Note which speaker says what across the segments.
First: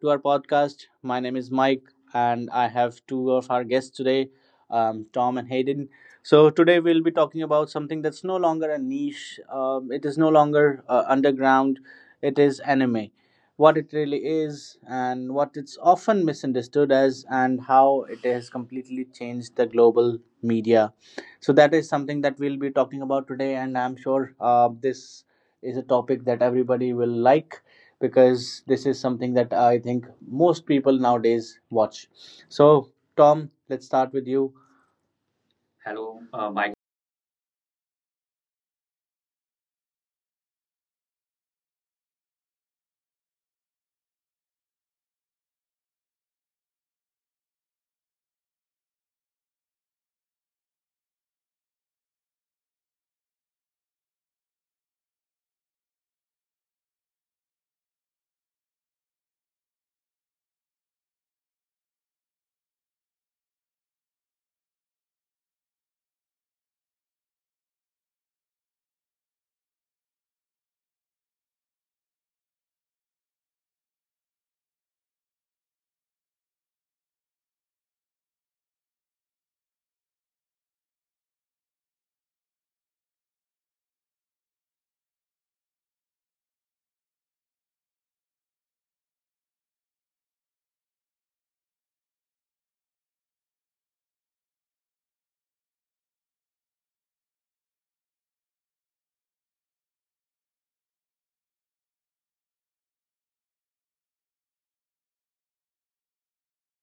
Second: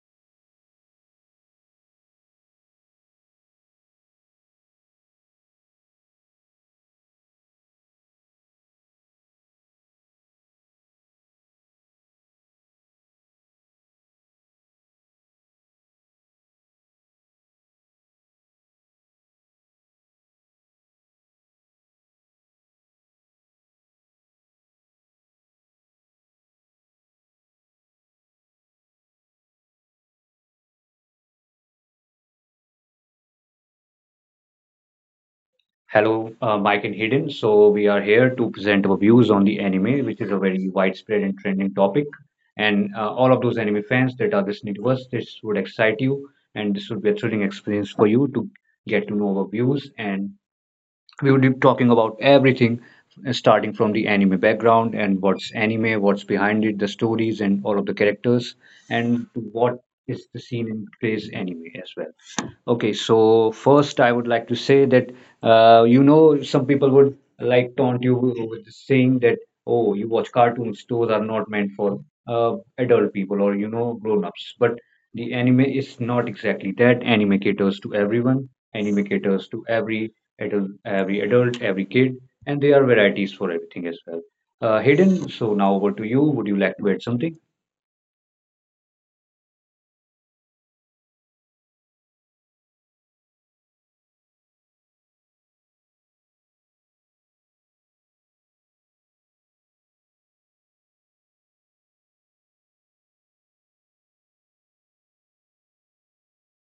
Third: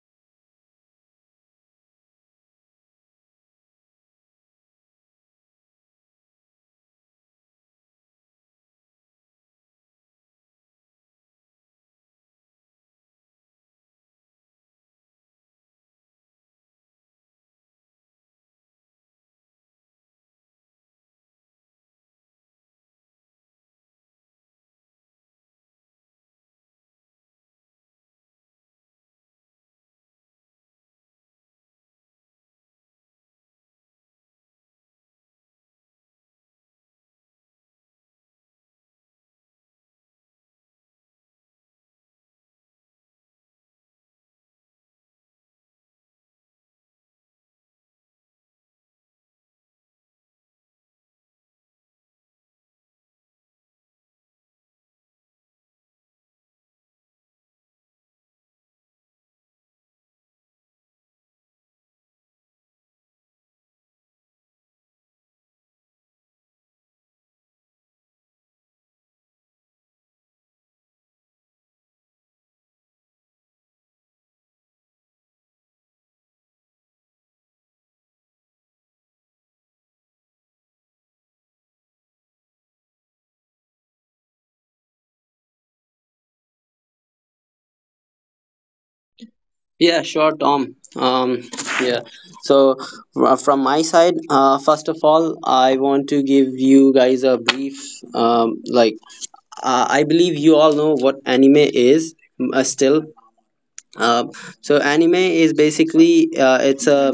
Speaker 1: to our podcast. My name is Mike, and I have two of our guests today, Tom and Hayden. So, today we'll be talking about something that's no longer a niche, it is no longer underground, it is anime. What it really is, and what it's often misunderstood as, and how it has completely changed the global media. So, that is something that we'll be talking about today, and I'm sure this is a topic that everybody will like because this is something that I think most people nowadays watch. So, Tom, let's start with you.
Speaker 2: Hello, Mike and Hayden. So, we are here to present our views on the anime, which is a very widespread and trending topic. And all of those anime fans that are listening to us, this would excite you and this would be a thrilling experience for you to get to know our views. And we will be talking about everything, starting from the anime background and what's anime, what's behind it, the stories, and all of the characters, and what is the scene in today's anime as well. Okay, so first I would like to say that you know, some people would like taunt you with saying that, oh, you watch cartoons, those are not meant for adult people or you know grown-ups, but the anime is not exactly that. Anime caters to everyone. Anime caters to every adult Every adult, every kid, and there are varieties for everything as well. Hayden, so now over to you. Would you like to add something
Speaker 3: Yeah, sure, Tom. Yeah. So, from my side, first of all, I want to give you guys a brief. Um, like, I believe you all know what anime is uh, still, uh, so anime is basically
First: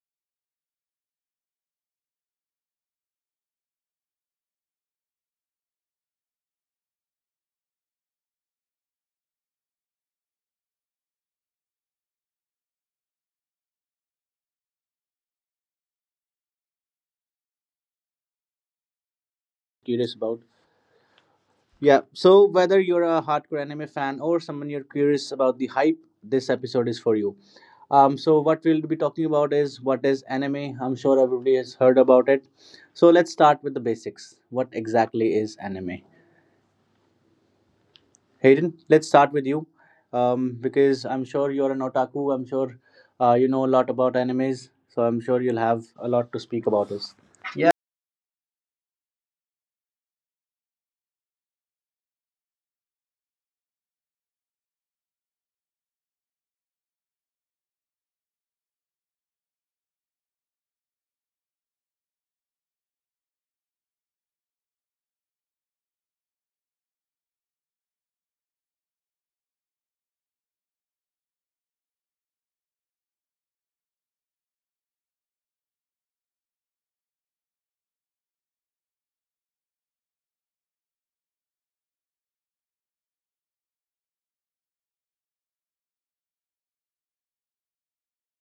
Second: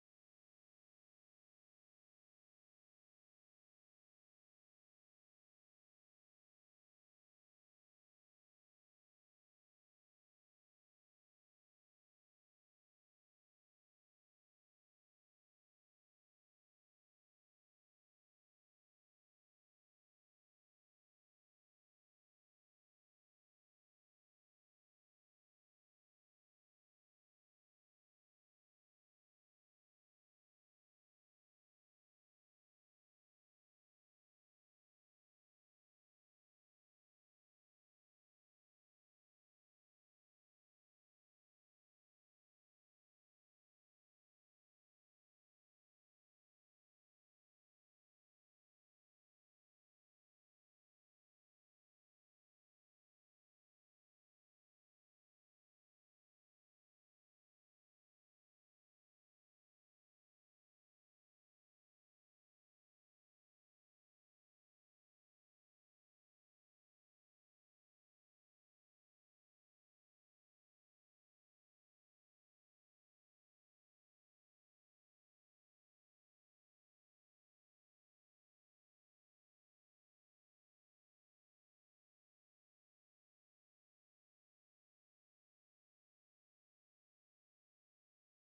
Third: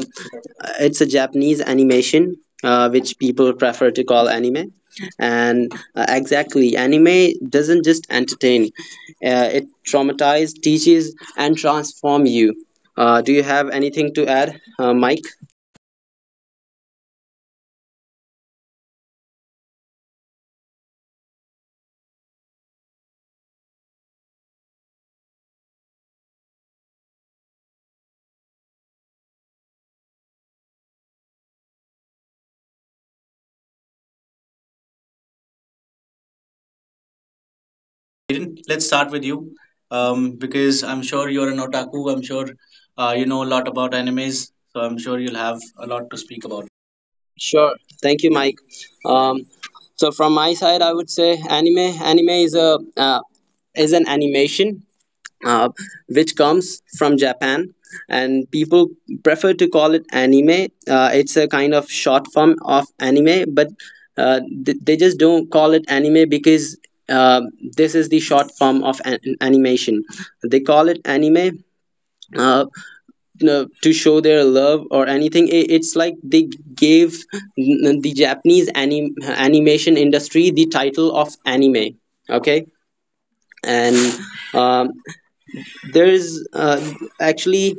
Speaker 3: it's a Japanese animation which people prefer to call anime. And Exactly, anime doesn't just entertain; it traumatizes, teaches, and transform you. Do you have anything to add, Mike?
Speaker 1: Curious about. Yeah, so whether you're a hardcore anime fan or someone you're curious about the hype, this episode is for you. So what we'll be talking about is what is anime. I'm sure everybody has heard about it. So let's start with the basics. What exactly is anime? Hayden,
Speaker 3: Aiden,
Speaker 1: let's
Speaker 3: let's
Speaker 1: start with
Speaker 3: start
Speaker 1: you
Speaker 3: with you
Speaker 1: because I'm
Speaker 3: because I'm
Speaker 1: sure you're
Speaker 3: sure
Speaker 1: an
Speaker 3: you're an
Speaker 1: otaku. I'm
Speaker 3: otaku. I'm
Speaker 1: sure
Speaker 3: sure
Speaker 1: you know a
Speaker 3: you
Speaker 1: lot
Speaker 3: know a
Speaker 1: about
Speaker 3: lot about
Speaker 1: animes.
Speaker 3: animes,
Speaker 1: So I'm
Speaker 3: so
Speaker 1: sure
Speaker 3: I'm
Speaker 1: you'll
Speaker 3: sure
Speaker 1: have
Speaker 3: you'll
Speaker 1: a
Speaker 3: have
Speaker 1: lot to
Speaker 3: a lot
Speaker 1: speak
Speaker 3: to
Speaker 1: about
Speaker 3: speak
Speaker 1: this.
Speaker 3: about.
Speaker 1: Yeah.
Speaker 3: Sure. Thank you, Mike. Um, so from my side, I would say anime is a is an animation uh, which comes from Japan, and people prefer to call it anime. It's a kind of short form of anime, but uh, they just don't call it anime because uh, this is the short form of animation. They call it anime. Uh, to show their love or anything I it's like they gave the japanese animation industry the title of anime. Okay. And um, there's actually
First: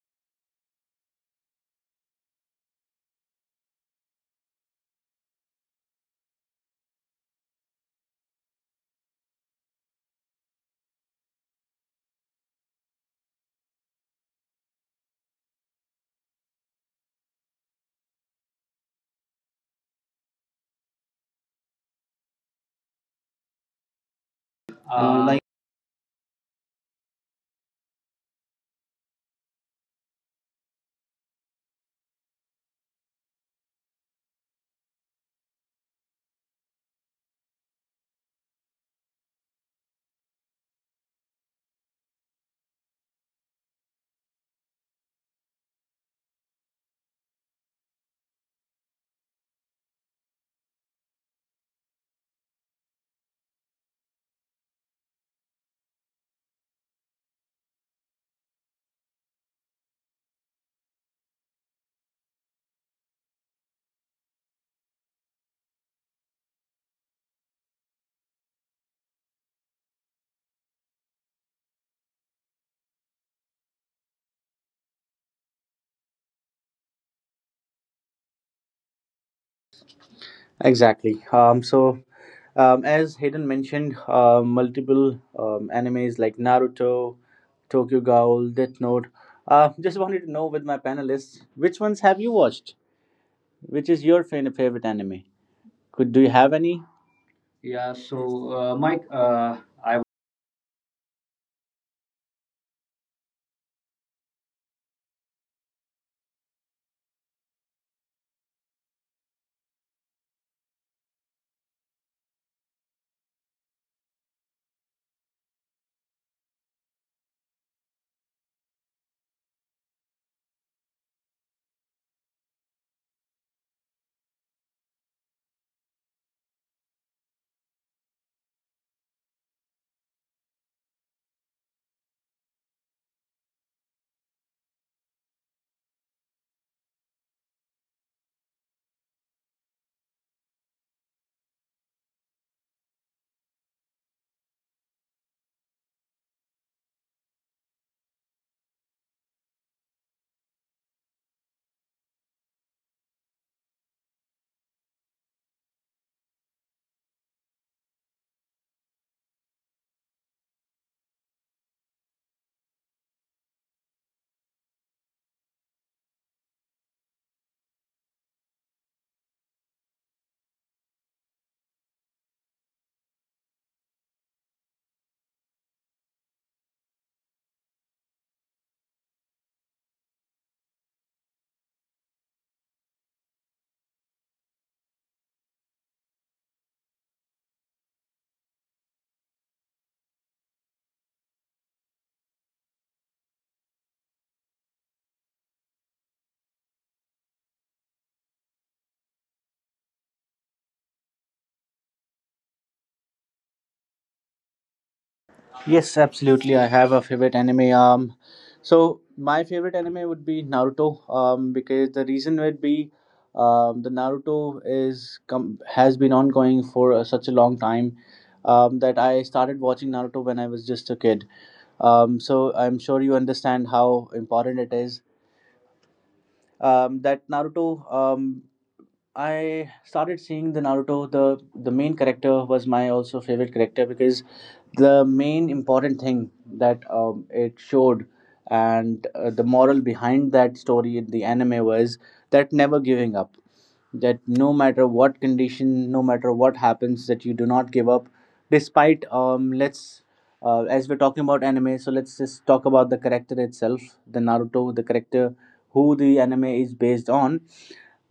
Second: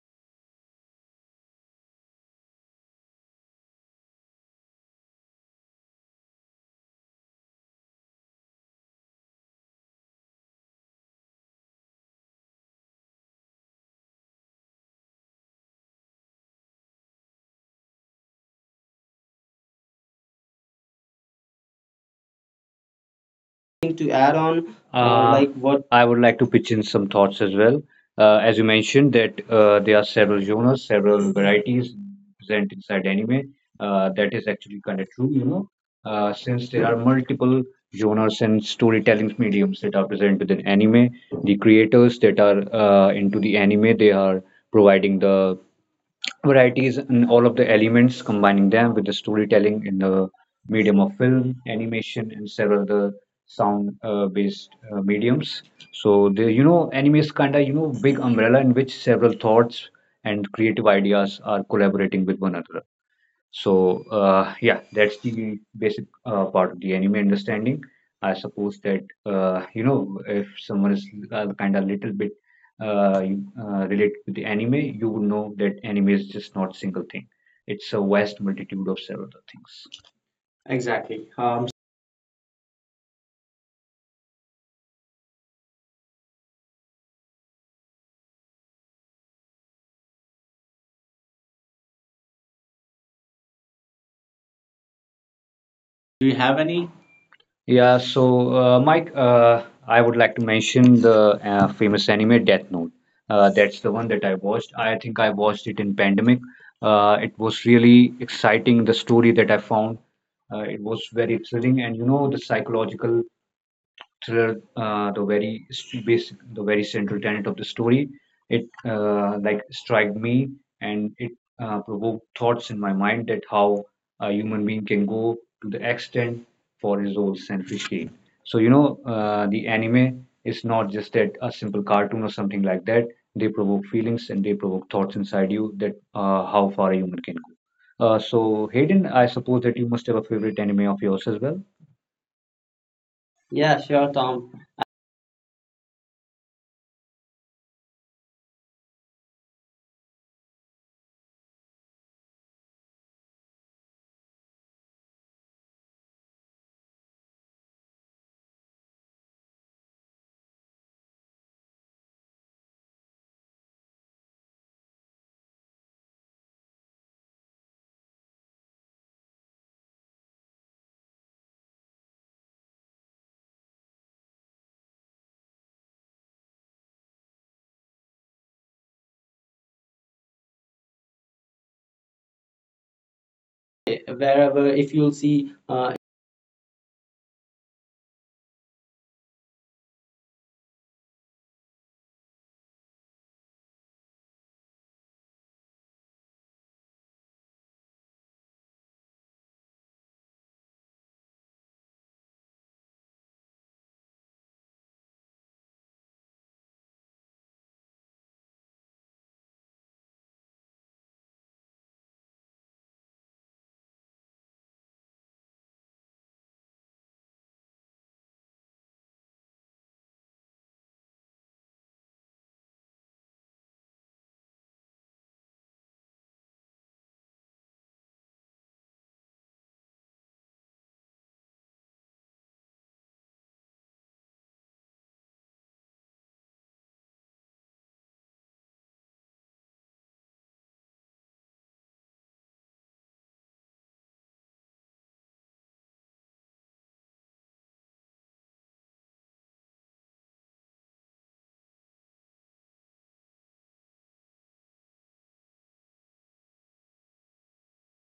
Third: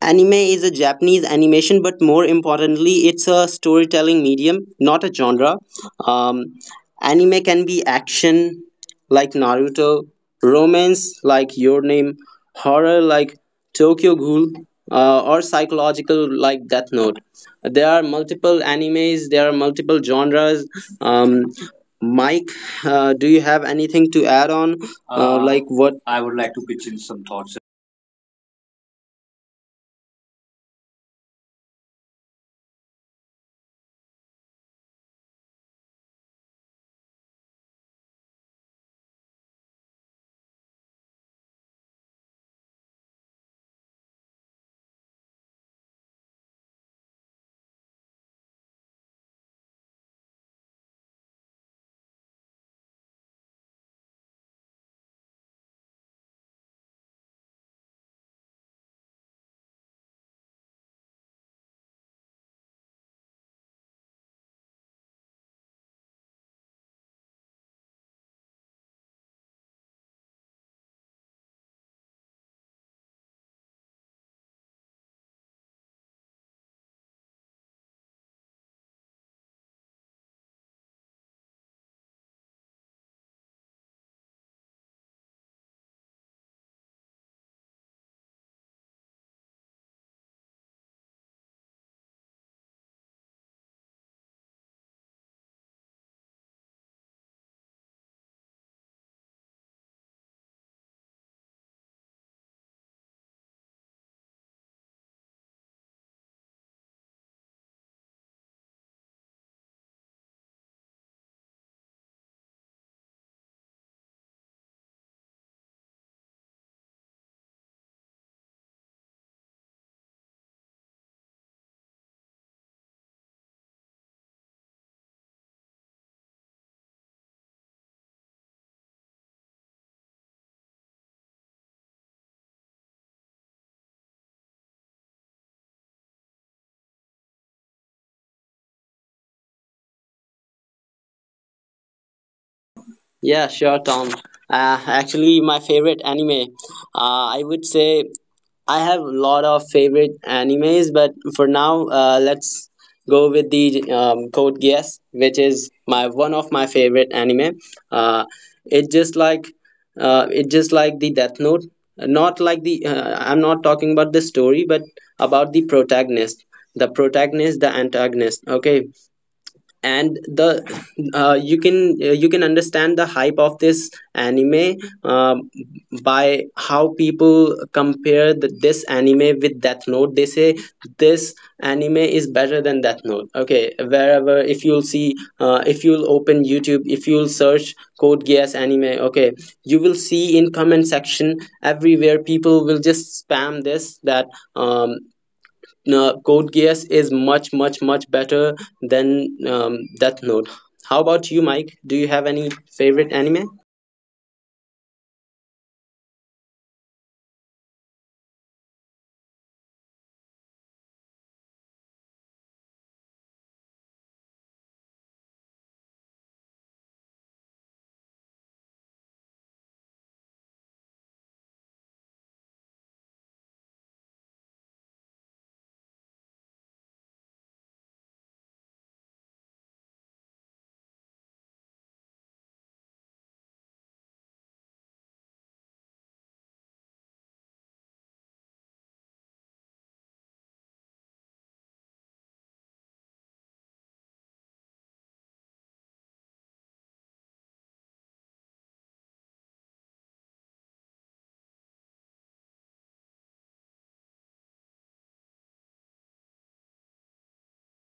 Speaker 3: anime is a Japanese animation, but more importantly, it's a storytelling medium, not a genre. Um, Anime can be action, like Naruto, romance, like Your Name, horror, like Tokyo Ghoul, or psychological, like Death Note. There are multiple animes, there are multiple genres. Um, Mike, do you have anything
Speaker 2: to
Speaker 3: to
Speaker 2: add
Speaker 3: add
Speaker 2: on,
Speaker 3: on? Like
Speaker 2: Like
Speaker 3: what?
Speaker 2: what?
Speaker 3: I
Speaker 2: I
Speaker 3: would
Speaker 2: would
Speaker 3: like
Speaker 2: like
Speaker 3: to
Speaker 2: to
Speaker 3: pitch
Speaker 2: pitch
Speaker 3: in
Speaker 2: in
Speaker 3: some
Speaker 2: some
Speaker 3: thoughts.
Speaker 2: thoughts as well. As you mentioned, that there are several genres, several varieties present inside anime. That is actually kind of true, you know, since there are multiple genres and storytelling mediums that are present within anime. The creators that are into the anime, they are providing the varieties in all of the elements, combining them with the storytelling in the medium of film, animation, and several other sound-based mediums. So the, you know, anime is kind of, you know, big umbrella in which several thoughts and creative ideas are collaborating with one another. So yeah, that's the basic part of the anime understanding. I suppose that you know, if someone is kind of little bit related to the anime, you would know that anime is just not single thing. It's a vast multitude of several things.
Speaker 1: Exactly.
Speaker 2: Exactly.
Speaker 1: So, as Hayden mentioned, multiple animes like Naruto, Tokyo Ghoul, Death Note. Just wanted to know with my panelists, which ones have you watched? Which is your favorite anime? Could do
Speaker 2: Do
Speaker 1: you
Speaker 2: you
Speaker 1: have
Speaker 2: have
Speaker 1: any?
Speaker 2: any? Yeah, so Mike, I would like to mention the famous anime Death Note. That's the one that I watched. I think I watched it in pandemic. It was really exciting, the story that I found. It was very thrilling, and you know, the psychological thriller, the very basic, the very central tenet of the story. It like struck me, and it provoked thoughts in my mind that how a human being can go to the extent for his own selfish gain. So you know, the anime is not just that a simple cartoon or something like that. They provoke feelings and they provoke thoughts inside you that, how far a human can go. So Hayden, I suppose that you must have a favorite anime of yours as well. Yeah,
Speaker 3: Yeah,
Speaker 2: sure,
Speaker 3: sure, Tom.
Speaker 2: Tom.
Speaker 3: Actually, my favorite anime. I would say I have a lot of favorite animes, but for now, let's go with the Code Geass, which is my one of my favorite anime. Uh, it just like it just like the Death Note. Not like the I'm not talking about the story, but about the protagonist, the antagonist. Okay, and the you can understand the hype of this anime uh, by how people compare this anime with Death Note. They say this anime is better than Death Note. Okay, wherever
Speaker 2: Wherever
Speaker 3: if
Speaker 2: if
Speaker 3: you'll
Speaker 2: you'll
Speaker 3: see,
Speaker 2: see
Speaker 3: if you'll open YouTube, if you'll search Code Geass anime, okay, you will see in comment section everywhere people will just spam this that um, Codegeass is much, much, much better than Death Note. How about you, Mike? Do you have any favorite anime?
Speaker 1: Yes, absolutely. I have a favorite anime. So my favorite anime would be Naruto. Because the reason would be, the Naruto has been ongoing for such a long time, that I started watching Naruto when I was just a kid. So I'm sure you understand how important it is. That Naruto. Um, I started seeing the Naruto. The main character was my also favorite character because the main important thing that it showed and the moral behind that story in the anime was that never giving up. That no matter what condition, no matter what happens, that you do not give up. Despite let's as we're talking about anime, so let's just talk about the character itself, the Naruto, the character who the anime is based on.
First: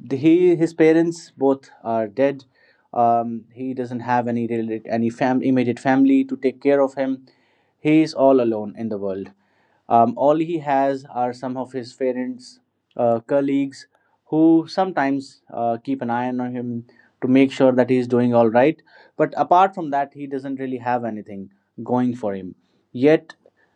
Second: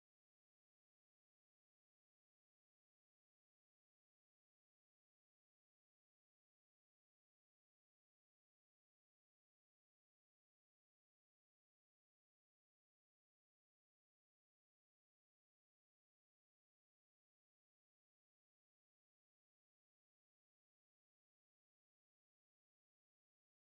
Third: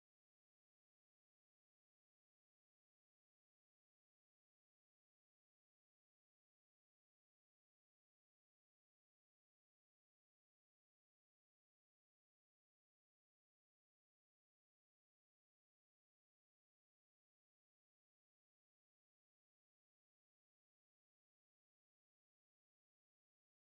Speaker 1: The, he his parents both are dead. He doesn't have any immediate family to take care of him. He is all alone in the world. All he has are some of his parents, colleagues, who sometimes keep an eye on him to make sure that he is doing all right. But apart from that, he doesn't really have anything going for him. Yet,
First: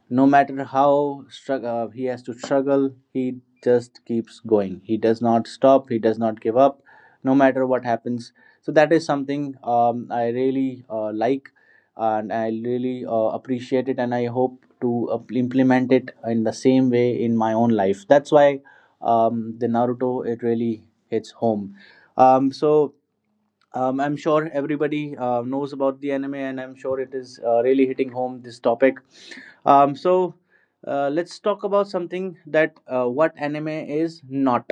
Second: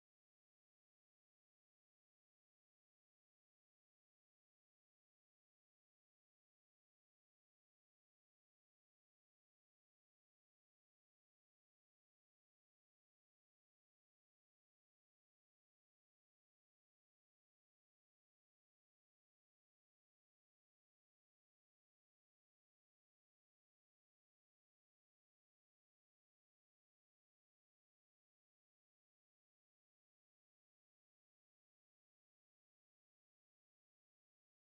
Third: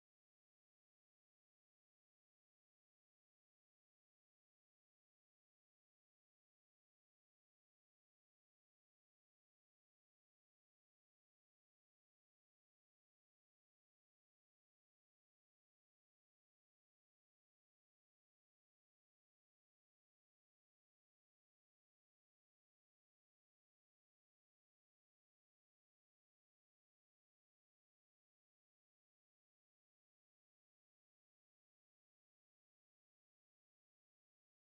Speaker 1: no matter how he has to struggle, he just keeps going. He does not stop. He does not give up, no matter what happens. So that is something, I really like, and I really appreciate it, and I hope to implement it in the same way in my own life. That's why the Naruto it really hits home. um, so I'm sure everybody knows about the anime, and I'm sure it is really hitting home this topic. So let's talk about something that what anime is not.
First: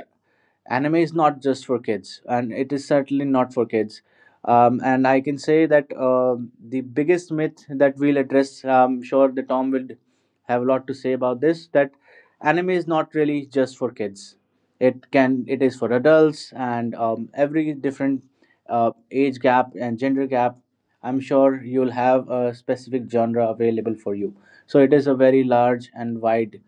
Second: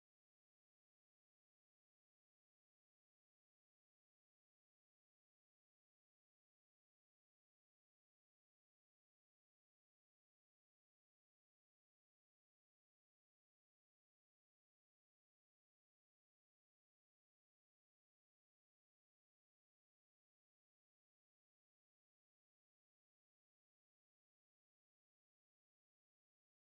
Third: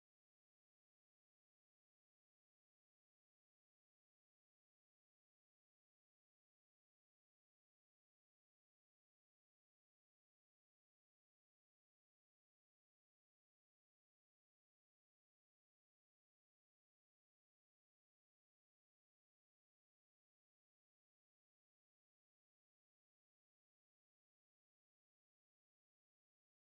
Speaker 1: Anime is not just for kids, and it is certainly not for kids. And I can say that the biggest myth that we'll address, I'm sure the Tom will have a lot to say about this. That anime is not really just for kids. It is for adults, and every different age gap and gender gap. I'm sure you'll have a specific genre available for you, so it is a very large and wide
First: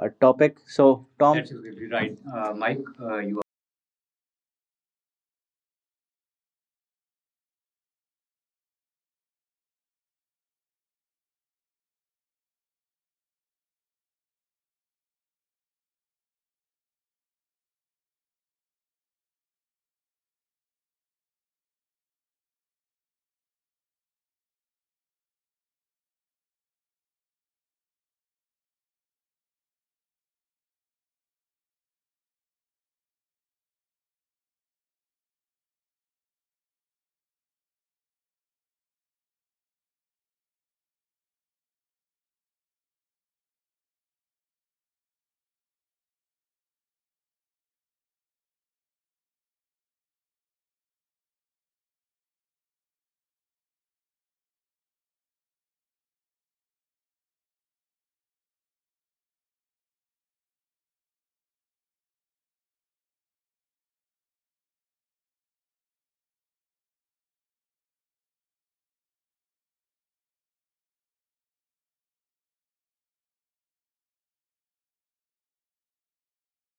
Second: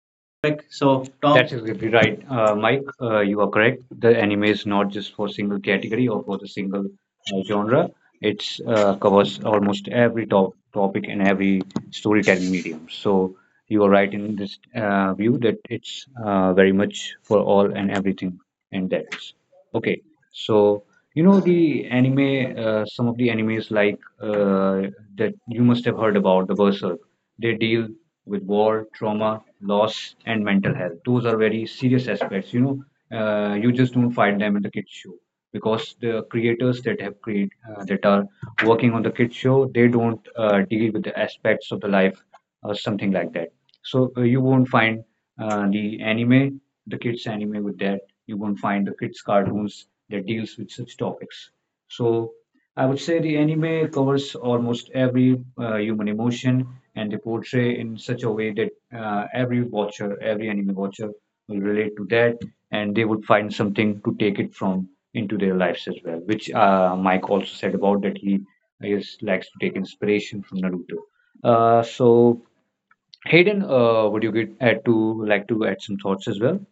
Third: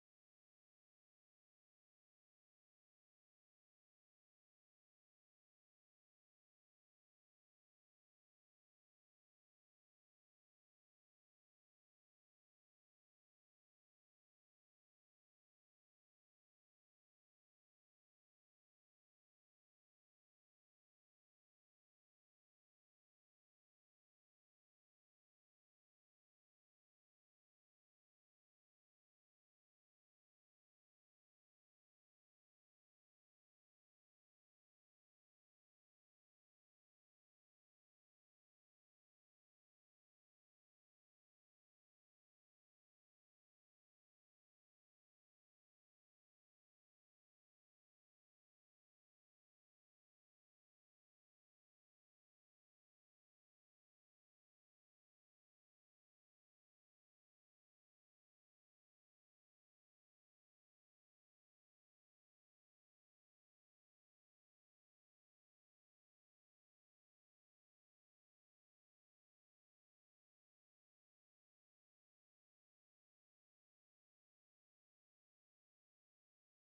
Speaker 1: topic.
Speaker 2: correct. So
Speaker 1: So,
Speaker 2: Tom,
Speaker 1: Tom,
Speaker 2: that is exactly right, Mike. You are correct. The anime is not just for single category or for the single genre. It's covers almost every topic and every storytelling medium. So you are right in this view that it's very much for all and everything, and that is okay. So you know, the anime, some of the animes like that you must have heard about, the Berserk. They deal with war, trauma, loss, and mental health. Those are very serious aspects. You know, you just don't find them in the kids show, because the creators that have create that are working on the kids show, they don't deal with the aspects of the life or something like that. So you won't find the anime, the kids anime with that. You won't find the kids cartoons that deals with such topics. So I would say the anime covers almost every human emotion, and they portray in such a way that every watcher, every anime watcher will relate to that, and they would find something to take it from into their lives as well, which Mike also said about, that he is likes to take inspiration from Naruto. So Hayden, would you get add to like to add some thoughts as well?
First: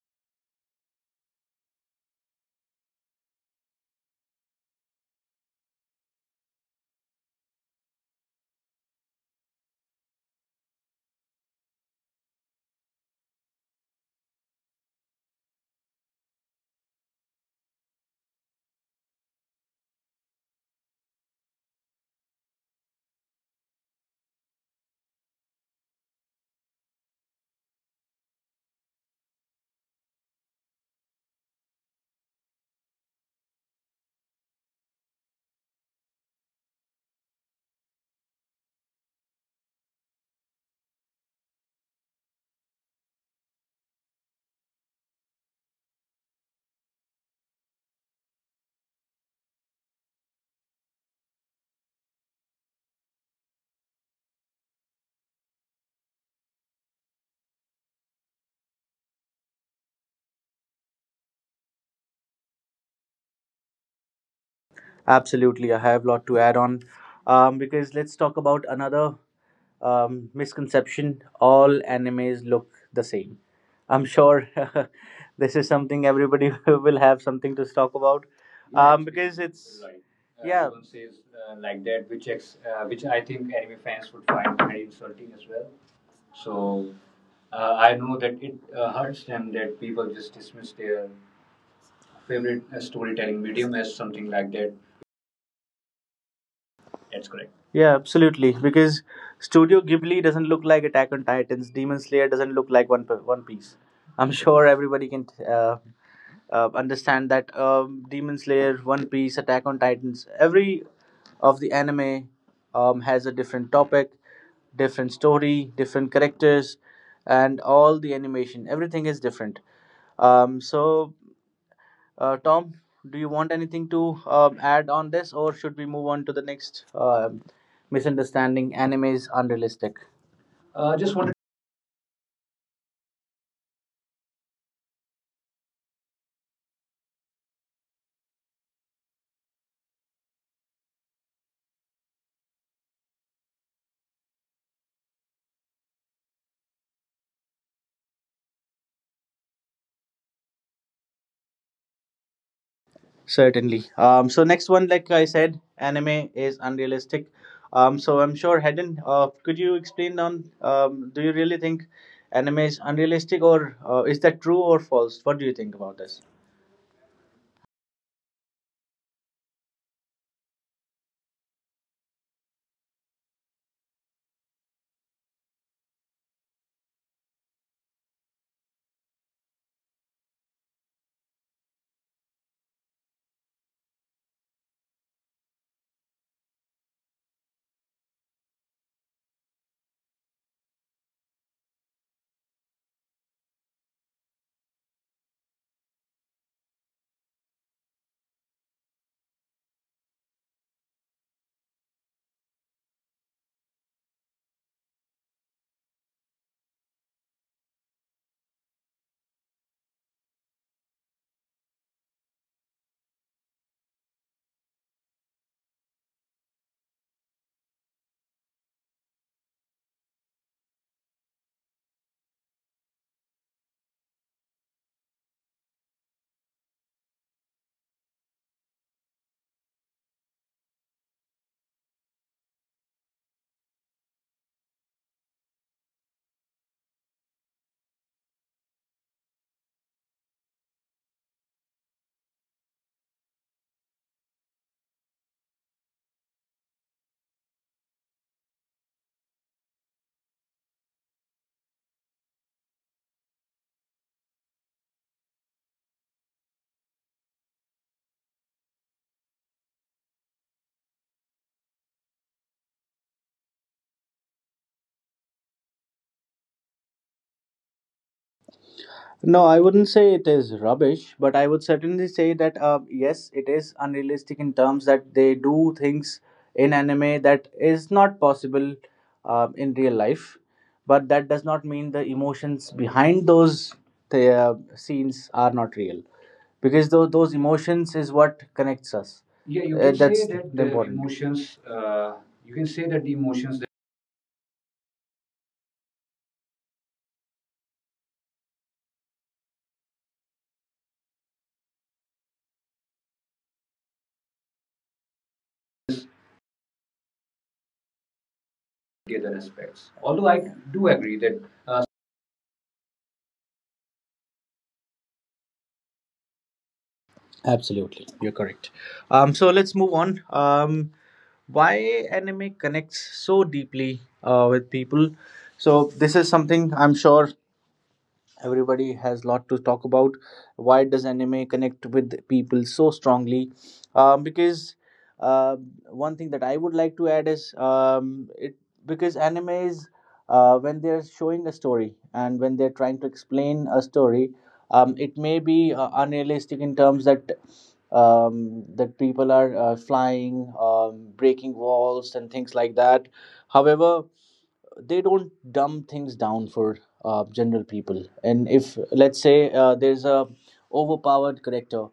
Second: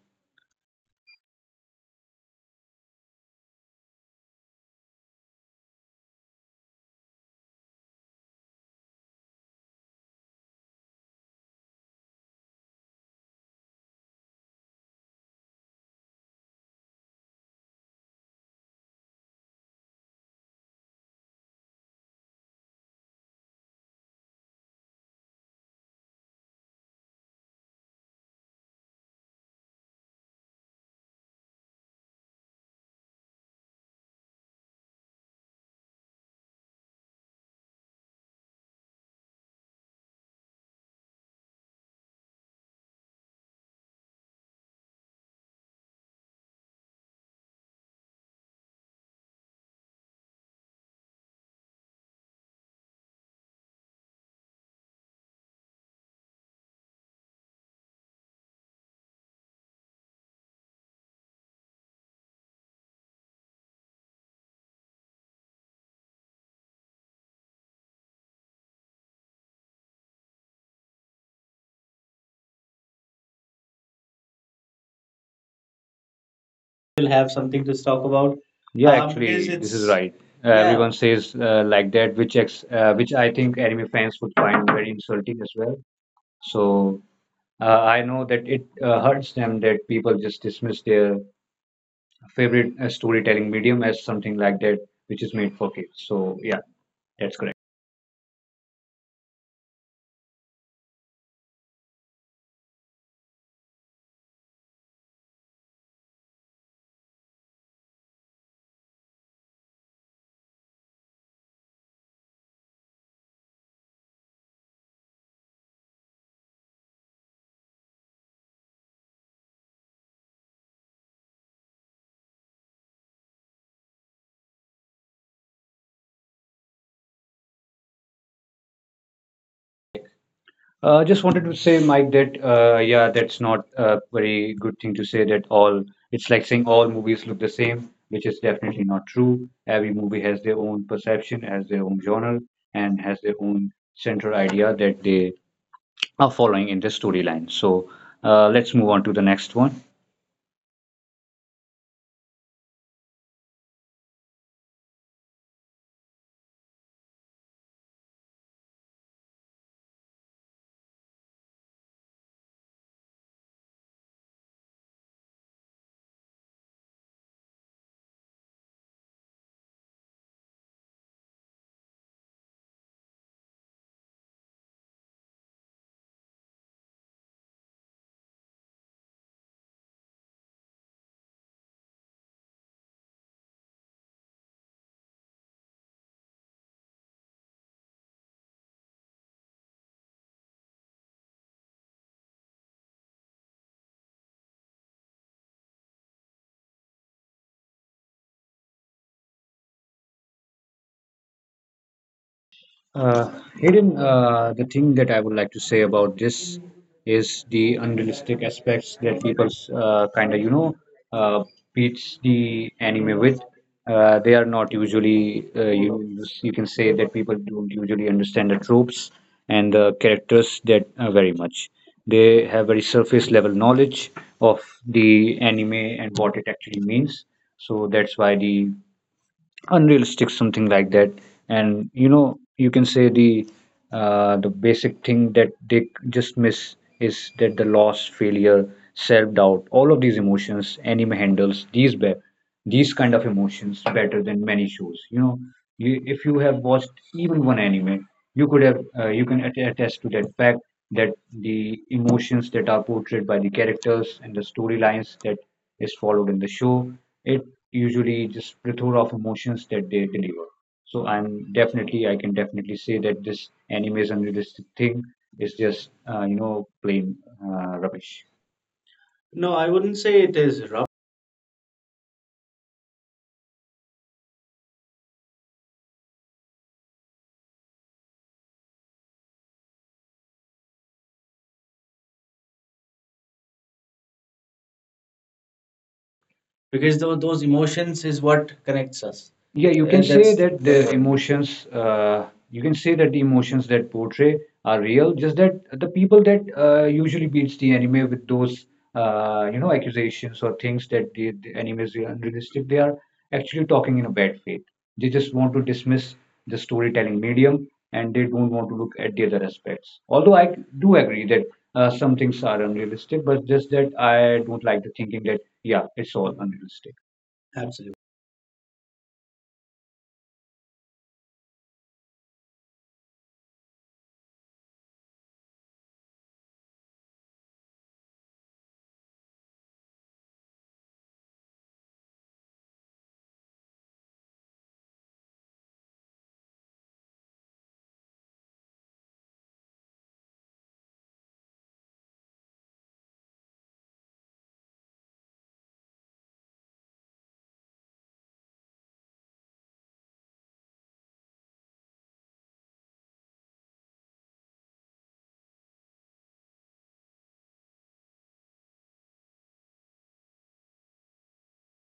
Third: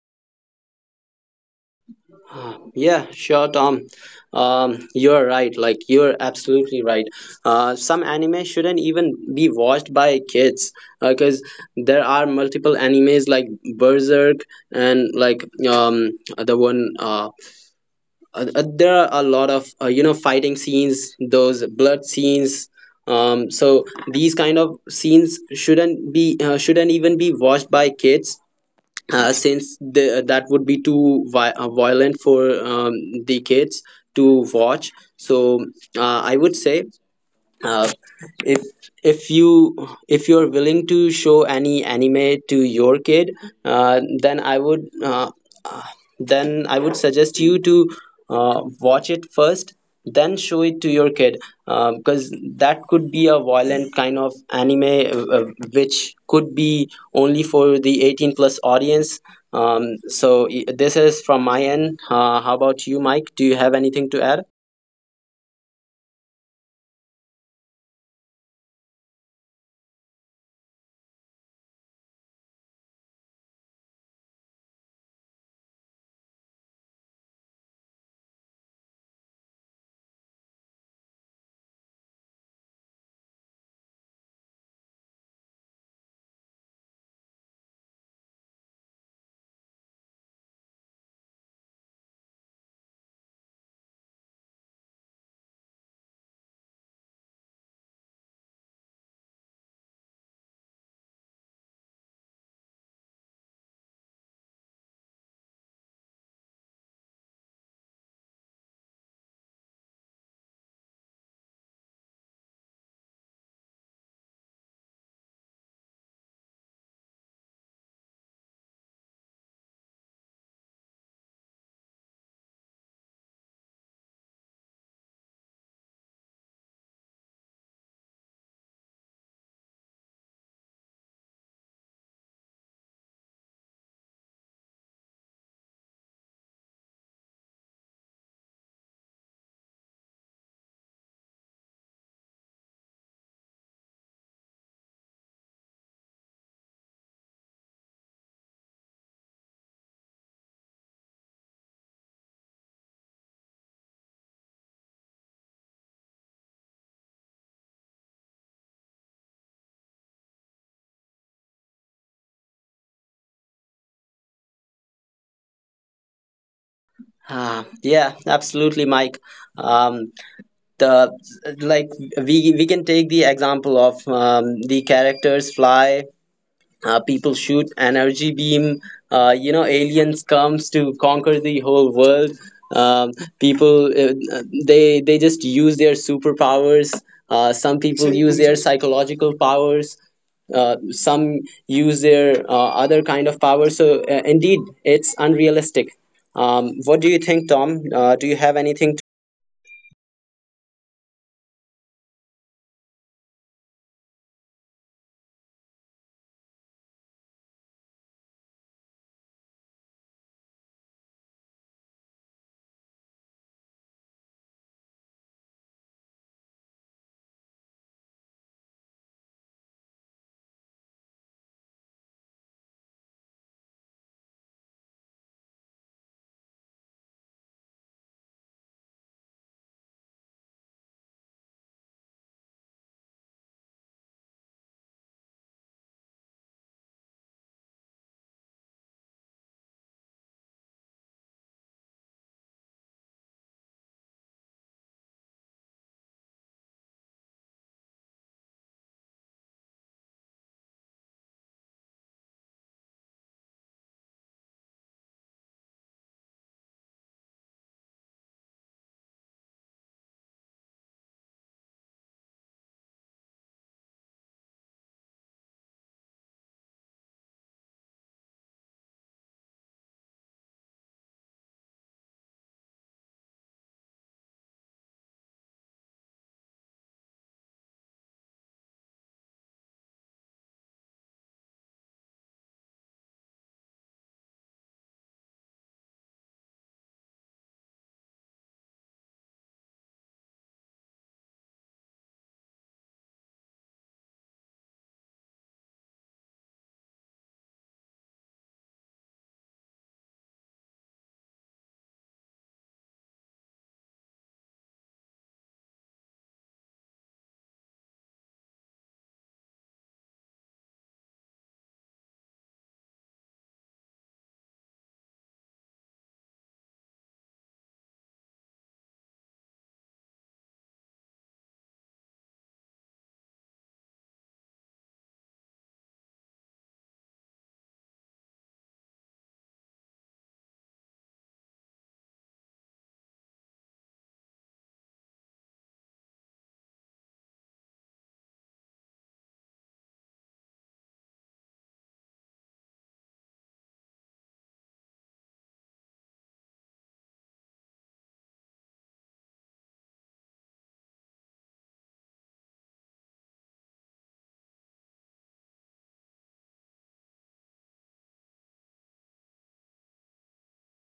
Speaker 3: Yeah, sure, Tom. You're right. You're absolutely right. Some anime shouldn't even be watched by kids because there are multiple animes like Berserk and the one uh there are a lot of you know fighting scenes, those blood scenes. um, so these kind of scenes shouldn't even be watched by kids, since that would be too violent for the kids to watch. So I would say, uh, if if you if you're willing to show any anime to your kid, uh, then i would uh, uh, then I would suggest you to watch it first, then show it to your kid, because that could be a violent kind of anime uh, uh, which could be only for the 18 plus audience. This is from my end. How about you, Mike? Do you have anything to add?
Speaker 1: absolutely, I have a lot to add on. Because let's talk about another misconception. All animes look the same. I'm sure this is something everybody will
Speaker 2: We'll
Speaker 1: have
Speaker 2: have
Speaker 1: something
Speaker 2: something
Speaker 1: to
Speaker 2: to
Speaker 1: talk
Speaker 2: talk
Speaker 1: about.
Speaker 2: about.
Speaker 1: Uh,
Speaker 2: Yeah, because
Speaker 1: because
Speaker 2: actually,
Speaker 1: it's
Speaker 2: this is it's right. Yeah, everyone says like that, which ex which I think anime fans would find very insulting as well. So I know that it hurts them that people just dismiss their favorite storytelling medium as something like that, which is made for kids. So yeah, that's correct.
Speaker 1: Yeah, absolutely. Because Studio Ghibli doesn't look like Attack on Titans. Demon Slayer doesn't look like One Piece. I'm sure everybody can understand that Demon Slayer, One Piece, Attack on Titans, every of the anime has a different topic, different story, different characters, and all the animation. Everything is different. So, Tom, do you want anything to add on this, or should we move on to the next misunderstanding? Anime is unrealistic.
Speaker 2: Just wanted to say, Mike, that yeah, that's not a very good thing to say, that all it's like saying all movies look the same, which is definitely not true. Every movie has their own perception, has their own genre, and has their own central idea that they are following in the storyline. So let's move on to the next one.
Speaker 1: Certainly. So next one, like I said, anime is unrealistic. So I'm sure Hedden, could you explain on? Do you really think anime is unrealistic, or is that true or false? What do you think about this?
Speaker 3: Yeah Absolutely, Mike. Um, the like we we can take the example of, the characters fly, people shoot energy beam, you know, aliens comes to conquer the whole world. um, People, they just use their superpowers. Some people use their psychological powers. Some use their other kind of power. So indeed it's unrealistic. What do you think, Tom? Do you have anything to?
Speaker 2: Uh, Hayden, the thing that I would like to say about this is the unrealistic aspects that people kind of, you know, uh, beats the anime with. They are not usually, you can say that people don't usually understand the tropes and the characters that very much. They have very surface level knowledge of the anime and what it actually means. So that's why the unrealistic something like that, and you know, you can say the basic thing that they just miss is that the loss, failure, self-doubt, all of these emotions, anime handles these these kind of emotions better than many shows. You know, if you have watched even one anime, you could have you can attest to that fact, that the emotions that are portrayed by the characters and the storylines that is followed in the show, it usually just plethora of emotions that they deliver. So I'm definitely, I can definitely say that this anime is unrealistic thing is just, you know, plain rubbish.
Speaker 1: No,
Speaker 2: No,
Speaker 1: I
Speaker 2: I wouldn't
Speaker 1: wouldn't
Speaker 2: say
Speaker 1: say
Speaker 2: it
Speaker 1: it is
Speaker 2: is rubbish.
Speaker 1: rubbish, but I would certainly say that yes, it is unrealistic in terms that they do things in anime that is not possible in real life. But that does not mean the emotions behind those scenes are not real, because
Speaker 2: Because those
Speaker 1: those emotions
Speaker 2: emotions is
Speaker 1: is
Speaker 2: what
Speaker 1: what
Speaker 2: connects
Speaker 1: connects
Speaker 2: us.
Speaker 1: us.
Speaker 2: Yeah, you can And say that's that the emotions, uh, you can say that the emotions that portray are real, just that the people that usually beats the anime with those, you know, accusations or things that the anime is unrealistic, they are actually talking in a bad faith. They just want to dismiss the storytelling medium, and they don't want to look at the other aspects. Although I do agree that some things are unrealistic, but just that I don't like the thinking that, yeah, it's all unrealistic. Absolutely.
Speaker 1: Absolutely, you're correct. So let's move on. Why anime connects so deeply with people. So this is something I'm sure everybody has a lot to talk about. Why does anime connect with people so strongly? Because uh, one thing that I would like to add is, it because anime is, when they're showing a story and when they're trying to explain a story, it may be unrealistic in terms that, people are flying, breaking walls and things like that. However, they don't dumb things down for general people, and if, let's say, there's a overpowered character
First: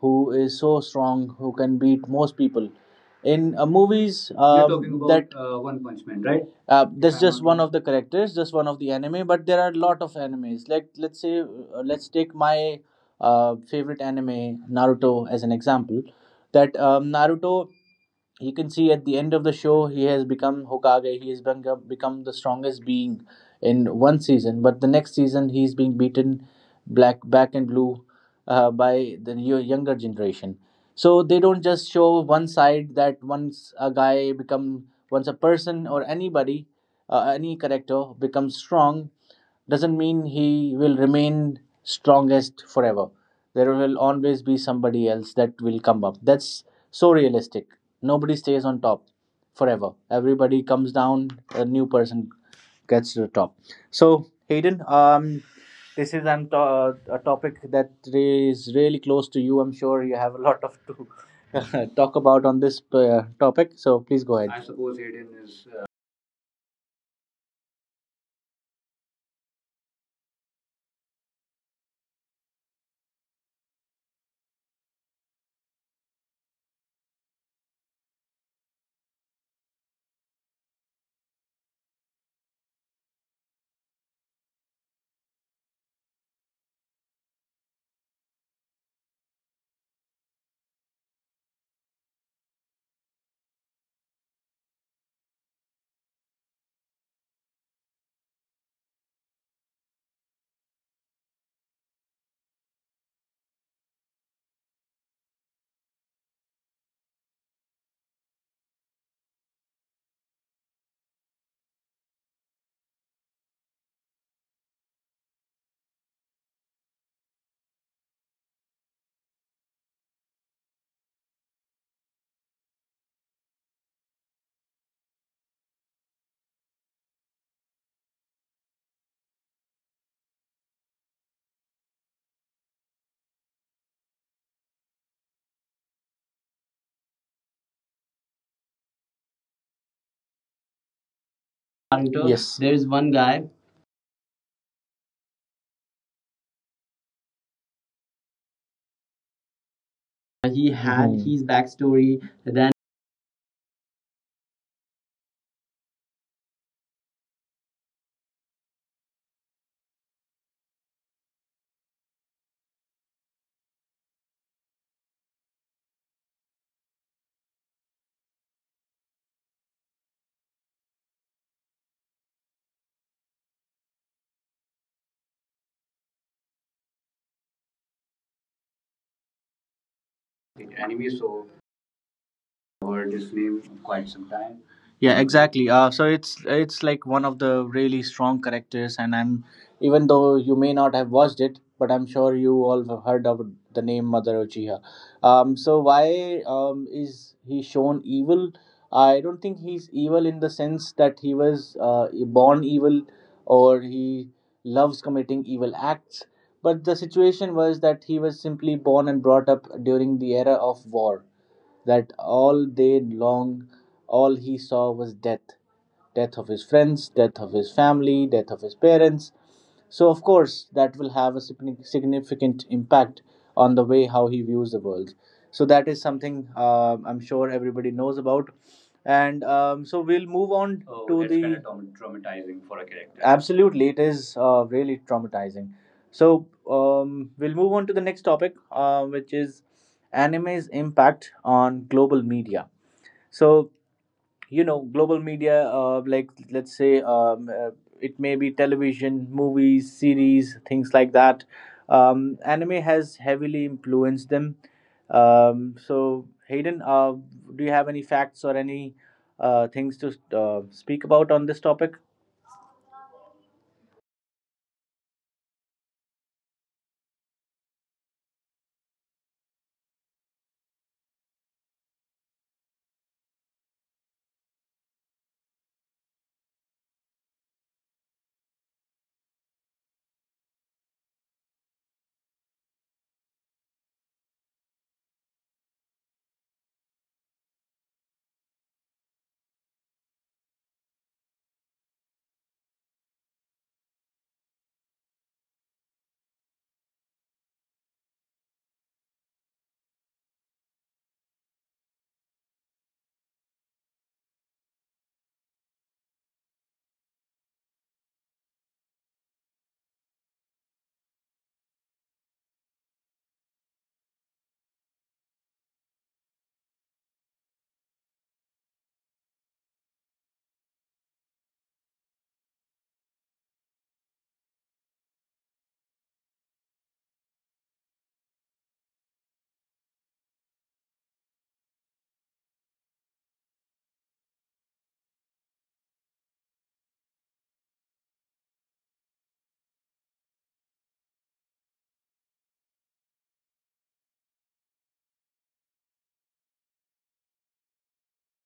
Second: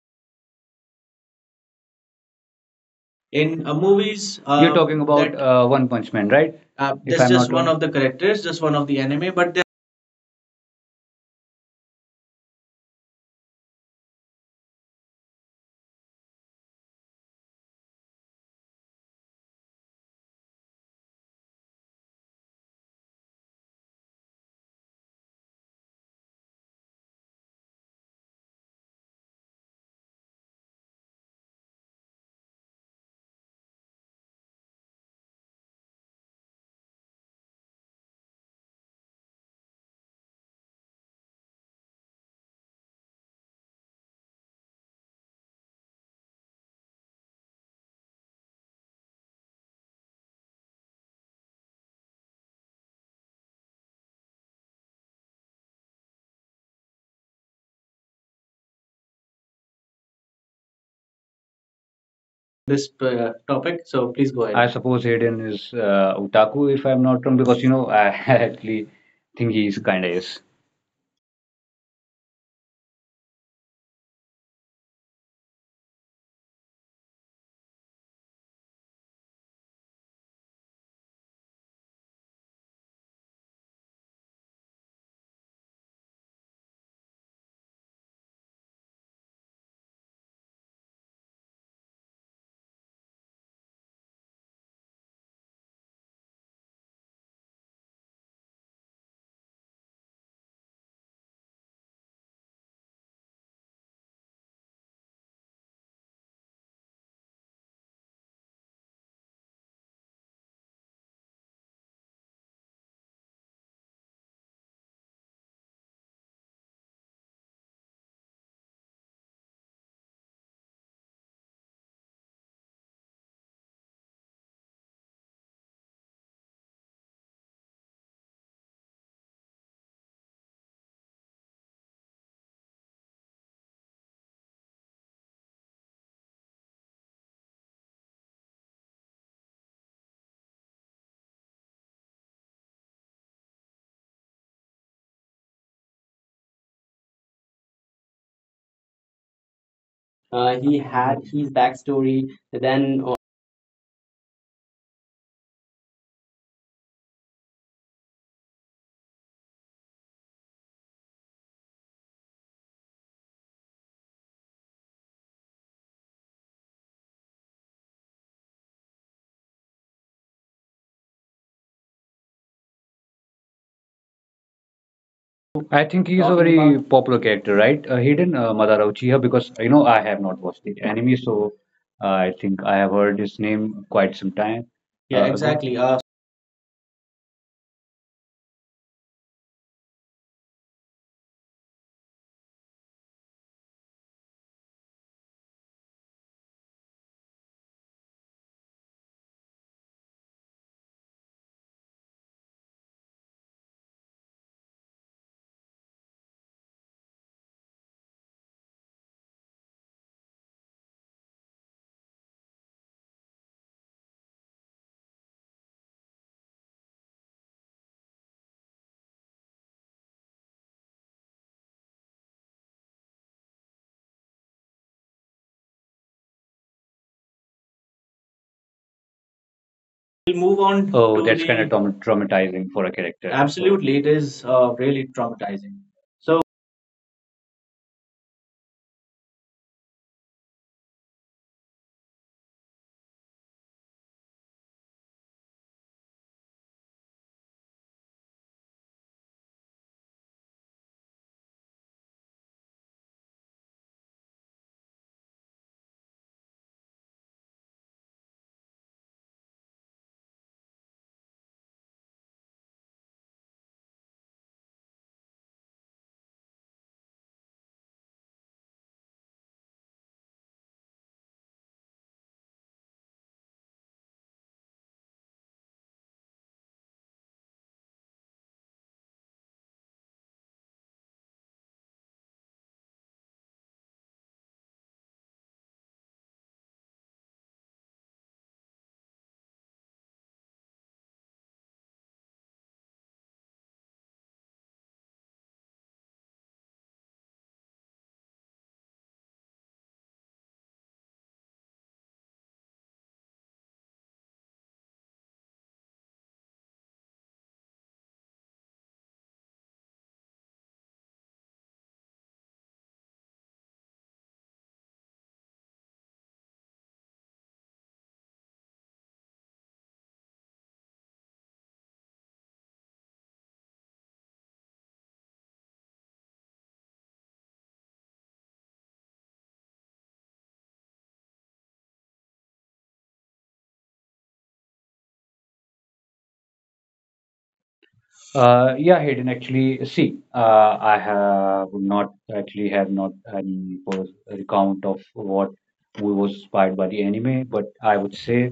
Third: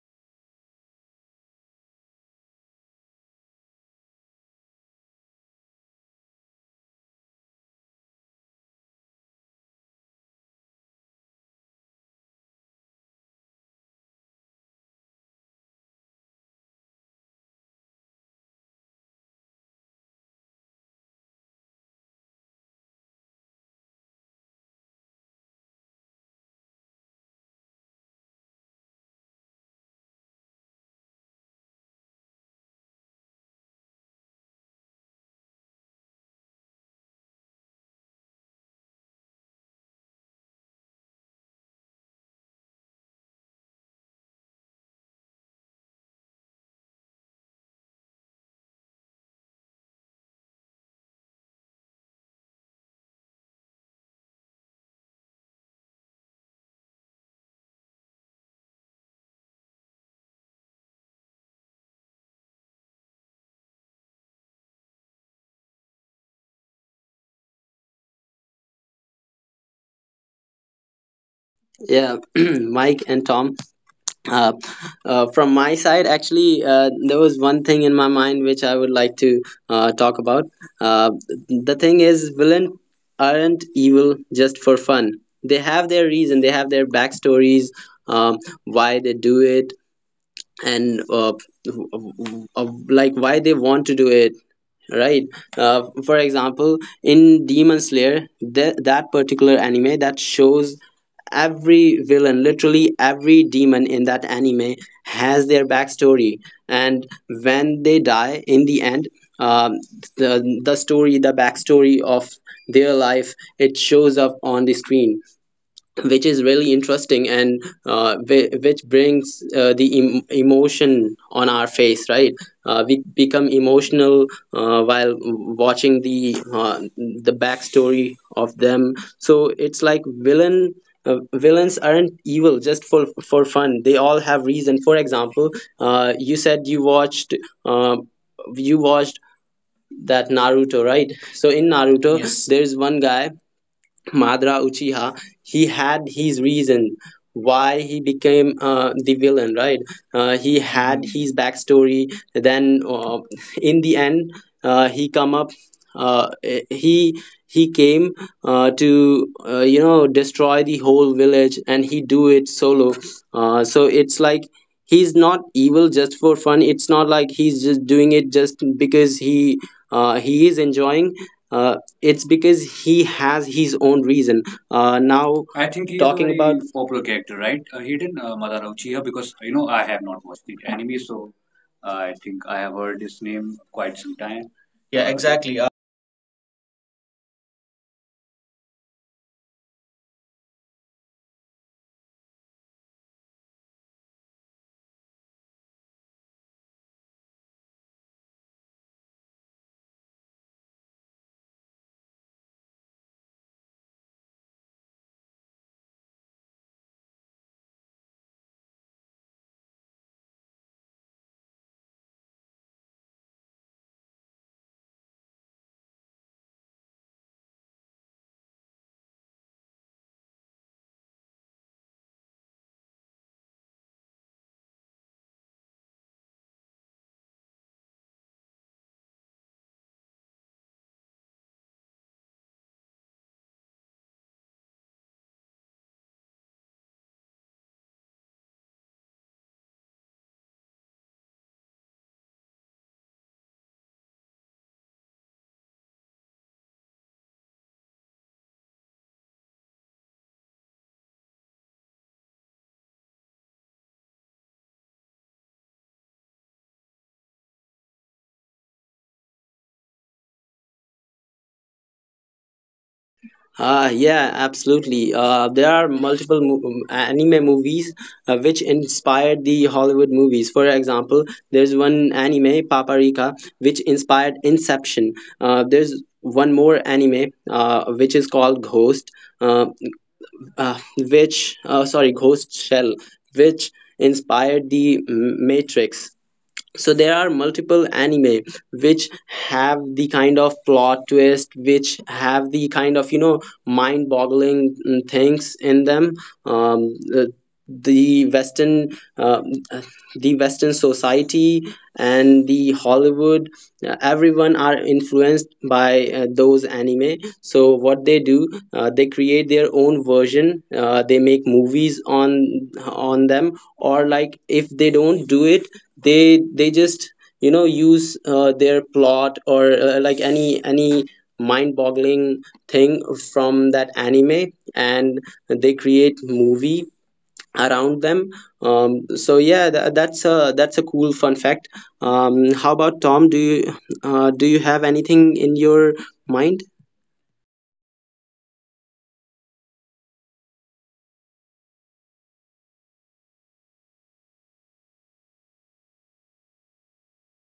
Speaker 1: who is so strong, who can beat most people in
Speaker 2: In
Speaker 1: movies.
Speaker 2: movies,
Speaker 1: uh,
Speaker 2: you're talking about that, One Punch Man, right?
Speaker 1: uh,
Speaker 2: If
Speaker 1: of
Speaker 2: that's I'm just not one wrong of
Speaker 1: the
Speaker 2: the
Speaker 1: characters,
Speaker 2: characters,
Speaker 1: just
Speaker 2: just
Speaker 1: one
Speaker 2: one
Speaker 1: of
Speaker 2: of
Speaker 1: the
Speaker 2: the
Speaker 1: anime.
Speaker 2: anime,
Speaker 1: But
Speaker 2: but
Speaker 1: there
Speaker 2: they
Speaker 1: are a lot of animes. Like, let's say, let's take my favorite anime Naruto as an example. That Naruto, you can see at the end of the show, he has become Hokage. He has become the strongest being in one season. But the next season, he's being beaten black, back and blue by the younger generation. So they don't just show one side that once a person or anybody, any character becomes strong, doesn't mean he will remain strongest forever. There will always be somebody else that will come up. That's so realistic. Nobody stays on top forever. Everybody comes down, a new person gets to the top. So, Hayden, this is a topic that is really close to you. I'm sure you have a lot of to talk about on this
Speaker 2: this
Speaker 1: topic.
Speaker 2: topic.
Speaker 1: So,
Speaker 2: So
Speaker 1: please
Speaker 2: please
Speaker 1: go
Speaker 2: go ahead.
Speaker 1: ahead.
Speaker 2: I suppose Hayden is otaku, if I'm not wrong, because you know, I actually think he's kind of is.
Speaker 3: Yeah. Mike and Tom, uh, from my side, actually, there was one thing in my mind which I would like to talk about. Uh, the thing is, villains aren't evil just for fun. They have their reason. They have their backstories, um, why they do it, and why they want to do it, right? For example, in Demon Slayer, that particular anime that shows every villain, literally every demon in that anime, has their backstory. And when they die in the end, um, the story, the backstory of their life, it shows up on the screen, which is really interesting. And which brings emotion on our face, right? We become emotional while watching the backstory of them. So it's like villain villains aren't evil just for fun. They all have reason. For example, uh, you said you watched uh, you watched that Naruto, right? So in
Speaker 1: Hunter,
Speaker 3: Naruto,
Speaker 1: yes,
Speaker 3: Yes.
Speaker 1: there is
Speaker 3: there's
Speaker 1: one
Speaker 3: one
Speaker 1: guy,
Speaker 3: guy, Madara Uchiha. He had his reason why he became the villain, right?
Speaker 1: he
Speaker 3: He
Speaker 2: He
Speaker 1: had,
Speaker 3: had Mm.
Speaker 2: had
Speaker 1: mhm, his
Speaker 3: his
Speaker 2: his
Speaker 3: backstory.
Speaker 1: backstory,
Speaker 2: backstory,
Speaker 1: then
Speaker 3: Then,
Speaker 2: then
Speaker 3: in the end, he come up. Eh, he came to you know, destroy the whole village, and he do it solo. So it's like he's not evil just for fun. It's not like he's just doing it just because he is enjoying. Uh, it's because he has his own reason. Now
Speaker 2: I think he's a talking
Speaker 3: Talking about,
Speaker 2: very about popular character, right? Hidden Madara Uchiha, because you know, I have not watched the anime, so I think I have heard his name quite some time
Speaker 1: yeah,
Speaker 2: yeah,
Speaker 3: yeah,
Speaker 2: ago.
Speaker 1: exactly.
Speaker 3: exactly.
Speaker 2: Exactly.
Speaker 1: uh, so it's like one of the really strong characters, and I'm, even though you may not have watched it, but I'm sure you all have heard of the name Mother Uchiha. So why is he shown evil? I don't think he's evil in the sense that he was born evil, or he loves committing evil acts. But the situation was that he was simply born and brought up during the era of war, that all day long all he saw was death, death of his friends, death of his family, death of his parents. So, of course, that will have a significant impact on the way how he views the world. So, that is something, I'm sure everybody knows about. And we'll
Speaker 2: We'll
Speaker 1: move
Speaker 2: move
Speaker 1: on.
Speaker 2: on. Oh, to that's kind of the traumatizing for a character. So
Speaker 1: Absolutely,
Speaker 2: absolutely.
Speaker 1: it
Speaker 2: It
Speaker 1: is
Speaker 2: is
Speaker 1: really
Speaker 2: really
Speaker 1: traumatizing.
Speaker 2: traumatizing. So
Speaker 1: So, we'll move on to the next topic, which is anime's impact on global media. So, global media, like let's say, it may be television, movies, series, things like that. Anime has heavily influenced them. So, Hayden, do you have any facts or any things to speak about on this topic?
Speaker 3: Ah, yeah, absolutely. There are multiple anime movies which inspired the Hollywood movies. For example, there's one anime, Paprika, which inspired Inception. There's one more anime which is called Ghost. Uh, which Sorry, Ghost Shell, which inspired Matrix. So there are multiple anime which have the kind of plot twist, which have the kind of, you know, mind boggling things in them. um, the, the western, uh, the western society and the Hollywood, everyone are influenced by those anime. So what they do, they create their own version. They make movies on them, or like if they don't do it, they just, you know, use their plot, or any mind-boggling thing from that anime, and they create movie around them. Yeah, that's a cool fun fact. How about Tom? Do you, do you have anything in your mind?
Speaker 2: Yeah, Hayden. Actually, see, I have not any recount of what we was inspired by the anime, but I would say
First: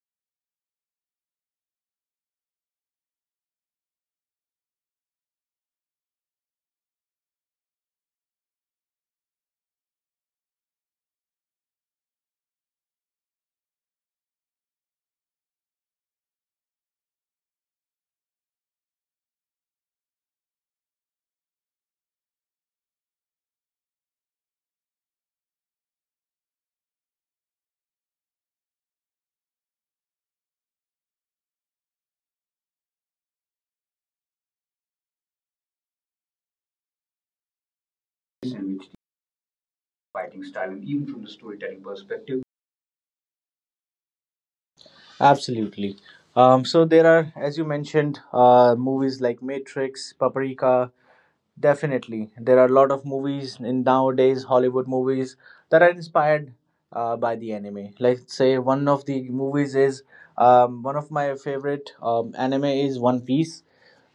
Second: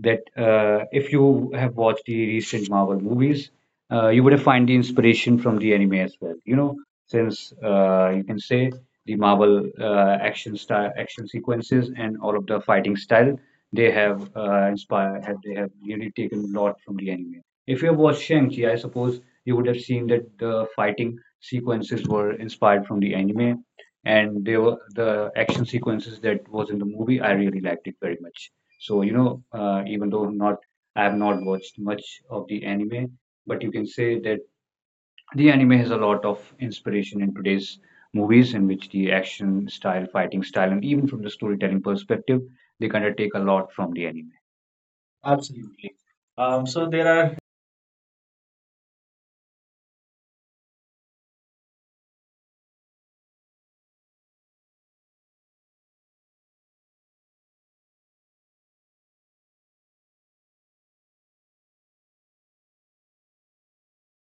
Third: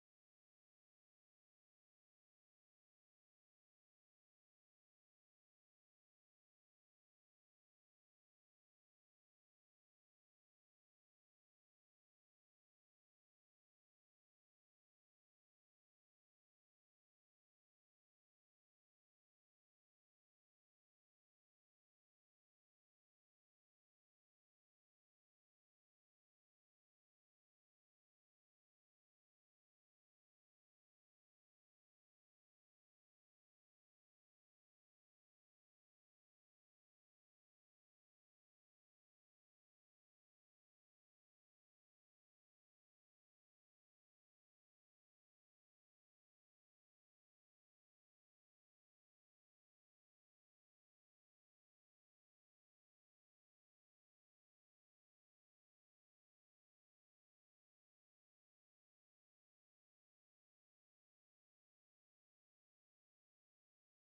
Speaker 2: that if you have watched the recent Marvel movies, you would have find the inspiration from the anime as well. You know, since you can say the Marvel action style, action sequences, and all of the fighting style, they have they have really taken a lot from the anime. If you have watched Shang-Chi, I suppose you would have seen that the fighting sequences were inspired from the anime, and they were the action sequences that was in the movie. I really liked it very much. So you know, even though not I have not watched much of the anime, but you can say that the anime has a lot of inspiration in today's movies, in which the action style, fighting style, and even from the storytelling perspective, they kind of take a lot from the anime. Absolutely.
Speaker 1: Absolutely. So
Speaker 2: So there
Speaker 1: there are,
Speaker 2: are
Speaker 1: as you mentioned, movies like Matrix, Paprika. Definitely, there are a lot of movies in nowadays Hollywood movies that are inspired by the anime. Let's say, one of the movies is, one of my favorite anime is One Piece.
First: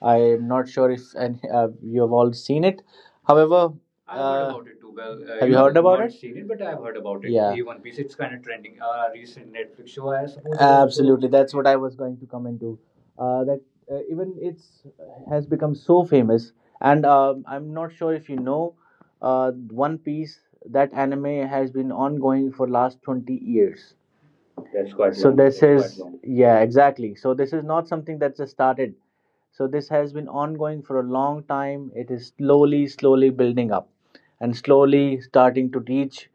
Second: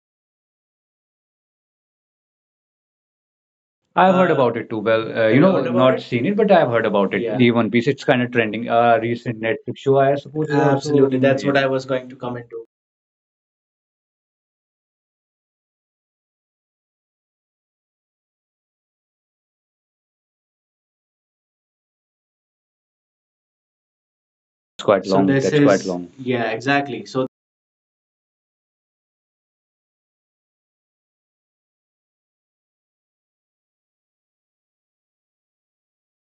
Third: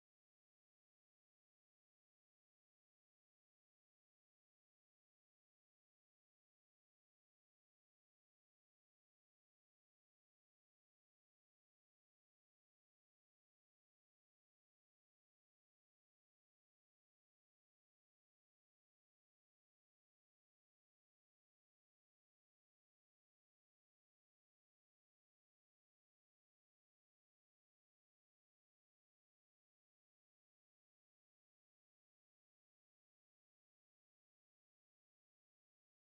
Speaker 1: I am not sure if and you have all seen it. However,
Speaker 2: I've heard about it too. Well, you have you know, heard about not it? Seen it, but I've heard about it. Yeah. The One Piece, it's kind of trending. A recent Netflix show, I suppose, is also absolutely. In that's
Speaker 1: that's
Speaker 2: it. What
Speaker 1: what
Speaker 2: it. I
Speaker 1: I
Speaker 2: was
Speaker 1: was
Speaker 2: going
Speaker 1: going
Speaker 2: to
Speaker 1: to
Speaker 2: come
Speaker 1: come
Speaker 2: into.
Speaker 1: into. That Even it's has become so famous, and I'm not sure if you know One Piece. That anime has been ongoing for last 20 years.
Speaker 2: It's quite. So long. This. That's quite is long. Yeah,
Speaker 1: Yeah,
Speaker 2: exactly.
Speaker 1: exactly.
Speaker 2: So
Speaker 1: So this is not something that just started. So this has been ongoing for a long time. It is slowly, slowly building up and slowly starting to reach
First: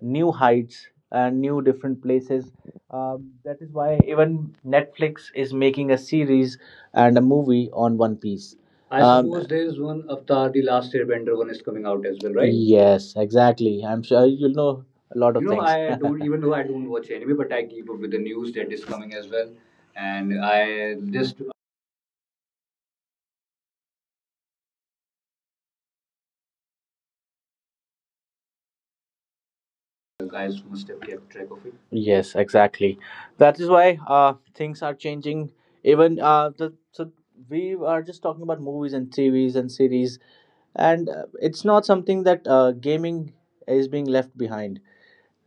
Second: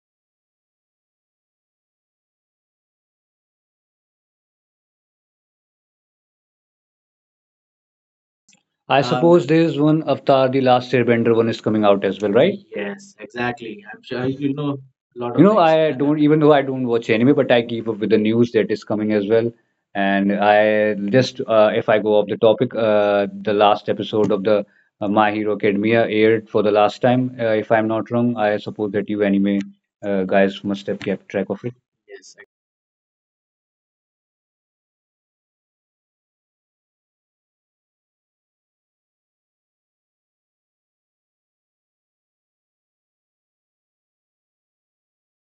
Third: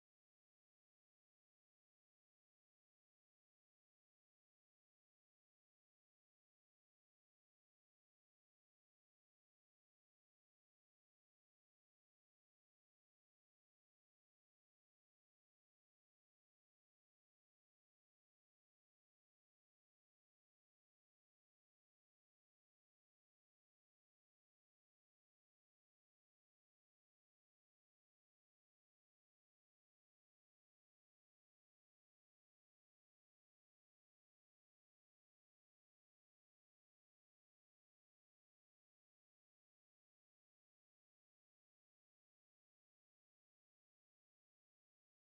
Speaker 1: new heights and new different places. That is why even Netflix is making a series and a movie on One Piece.
Speaker 2: I suppose there is one Avatar, the Last Airbender one is coming out as well, right?
Speaker 1: Yes,
Speaker 2: Yes,
Speaker 1: exactly.
Speaker 2: exactly.
Speaker 1: I'm
Speaker 2: I'm sure
Speaker 1: sure you'll
Speaker 2: you know
Speaker 1: know a
Speaker 2: a lot.
Speaker 1: lot.
Speaker 2: Things. I don't, even though I don't watch anime, but I keep up with the news that is coming as well. And I just, if I go off the topic, the last episode of the My Hero Academia aired for the last time. If I'm not wrong, I suppose that you anime guys must have kept track of it.
Speaker 1: Yes,
Speaker 2: Yes,
Speaker 1: exactly. That is why things are changing. Even the so we are just talking about movies and TVs and series, and it's not something that gaming is being left behind.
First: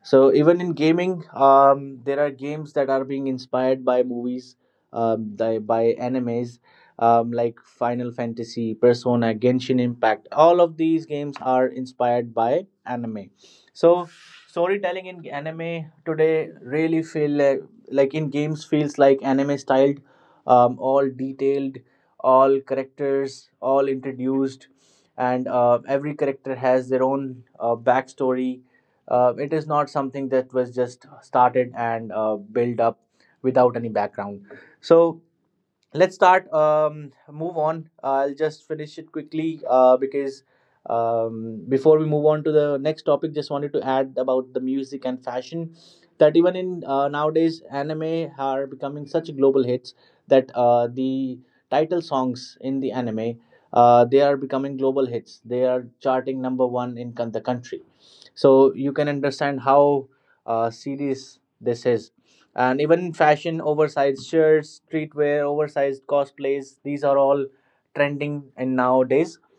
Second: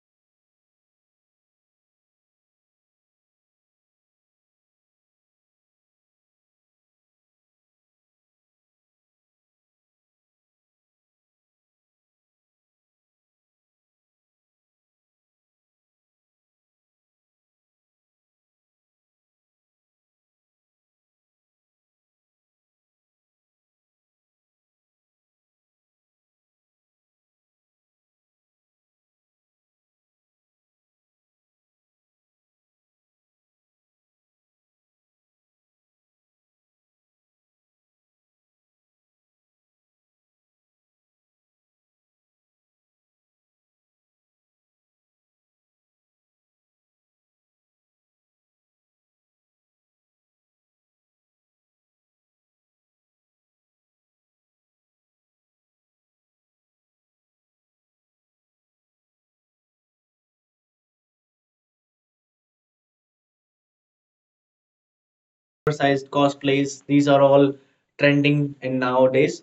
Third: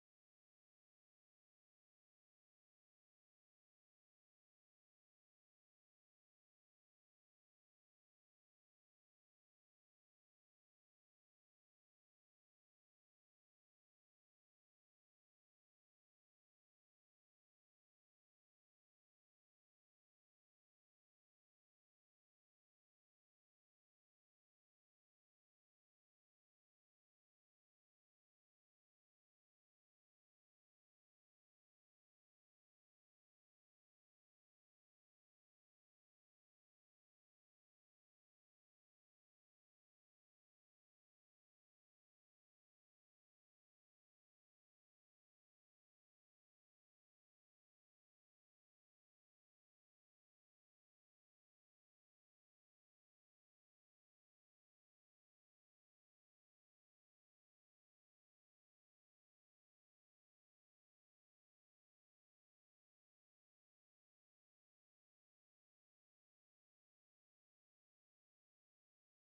Speaker 1: So even in gaming, there are games that are being inspired by movies, by animes, like Final Fantasy, Persona, Genshin Impact. All of these games are inspired by anime. So storytelling in anime today really feel like in games feels like anime styled, all detailed, all characters, all introduced, and every character has their own backstory. Uh, it is not something that was just started and built up without any background. So let's start move on I'll just finish it quickly, because before we move on to the next topic, just wanted to add about the music and fashion, that even in nowadays anime are becoming such global hits, that the title songs in the anime, they are becoming global hits. They are charting number 1 in the country. So you can understand how serious this is. And even fashion, oversized shirts, streetwear, oversized
Speaker 2: oversized
Speaker 1: cosplays,
Speaker 2: cosplays.
Speaker 1: these are
Speaker 2: These are
Speaker 1: all
Speaker 2: all
Speaker 1: trending
Speaker 2: trending
Speaker 1: in
Speaker 2: in
Speaker 1: nowadays.
Speaker 2: nowadays.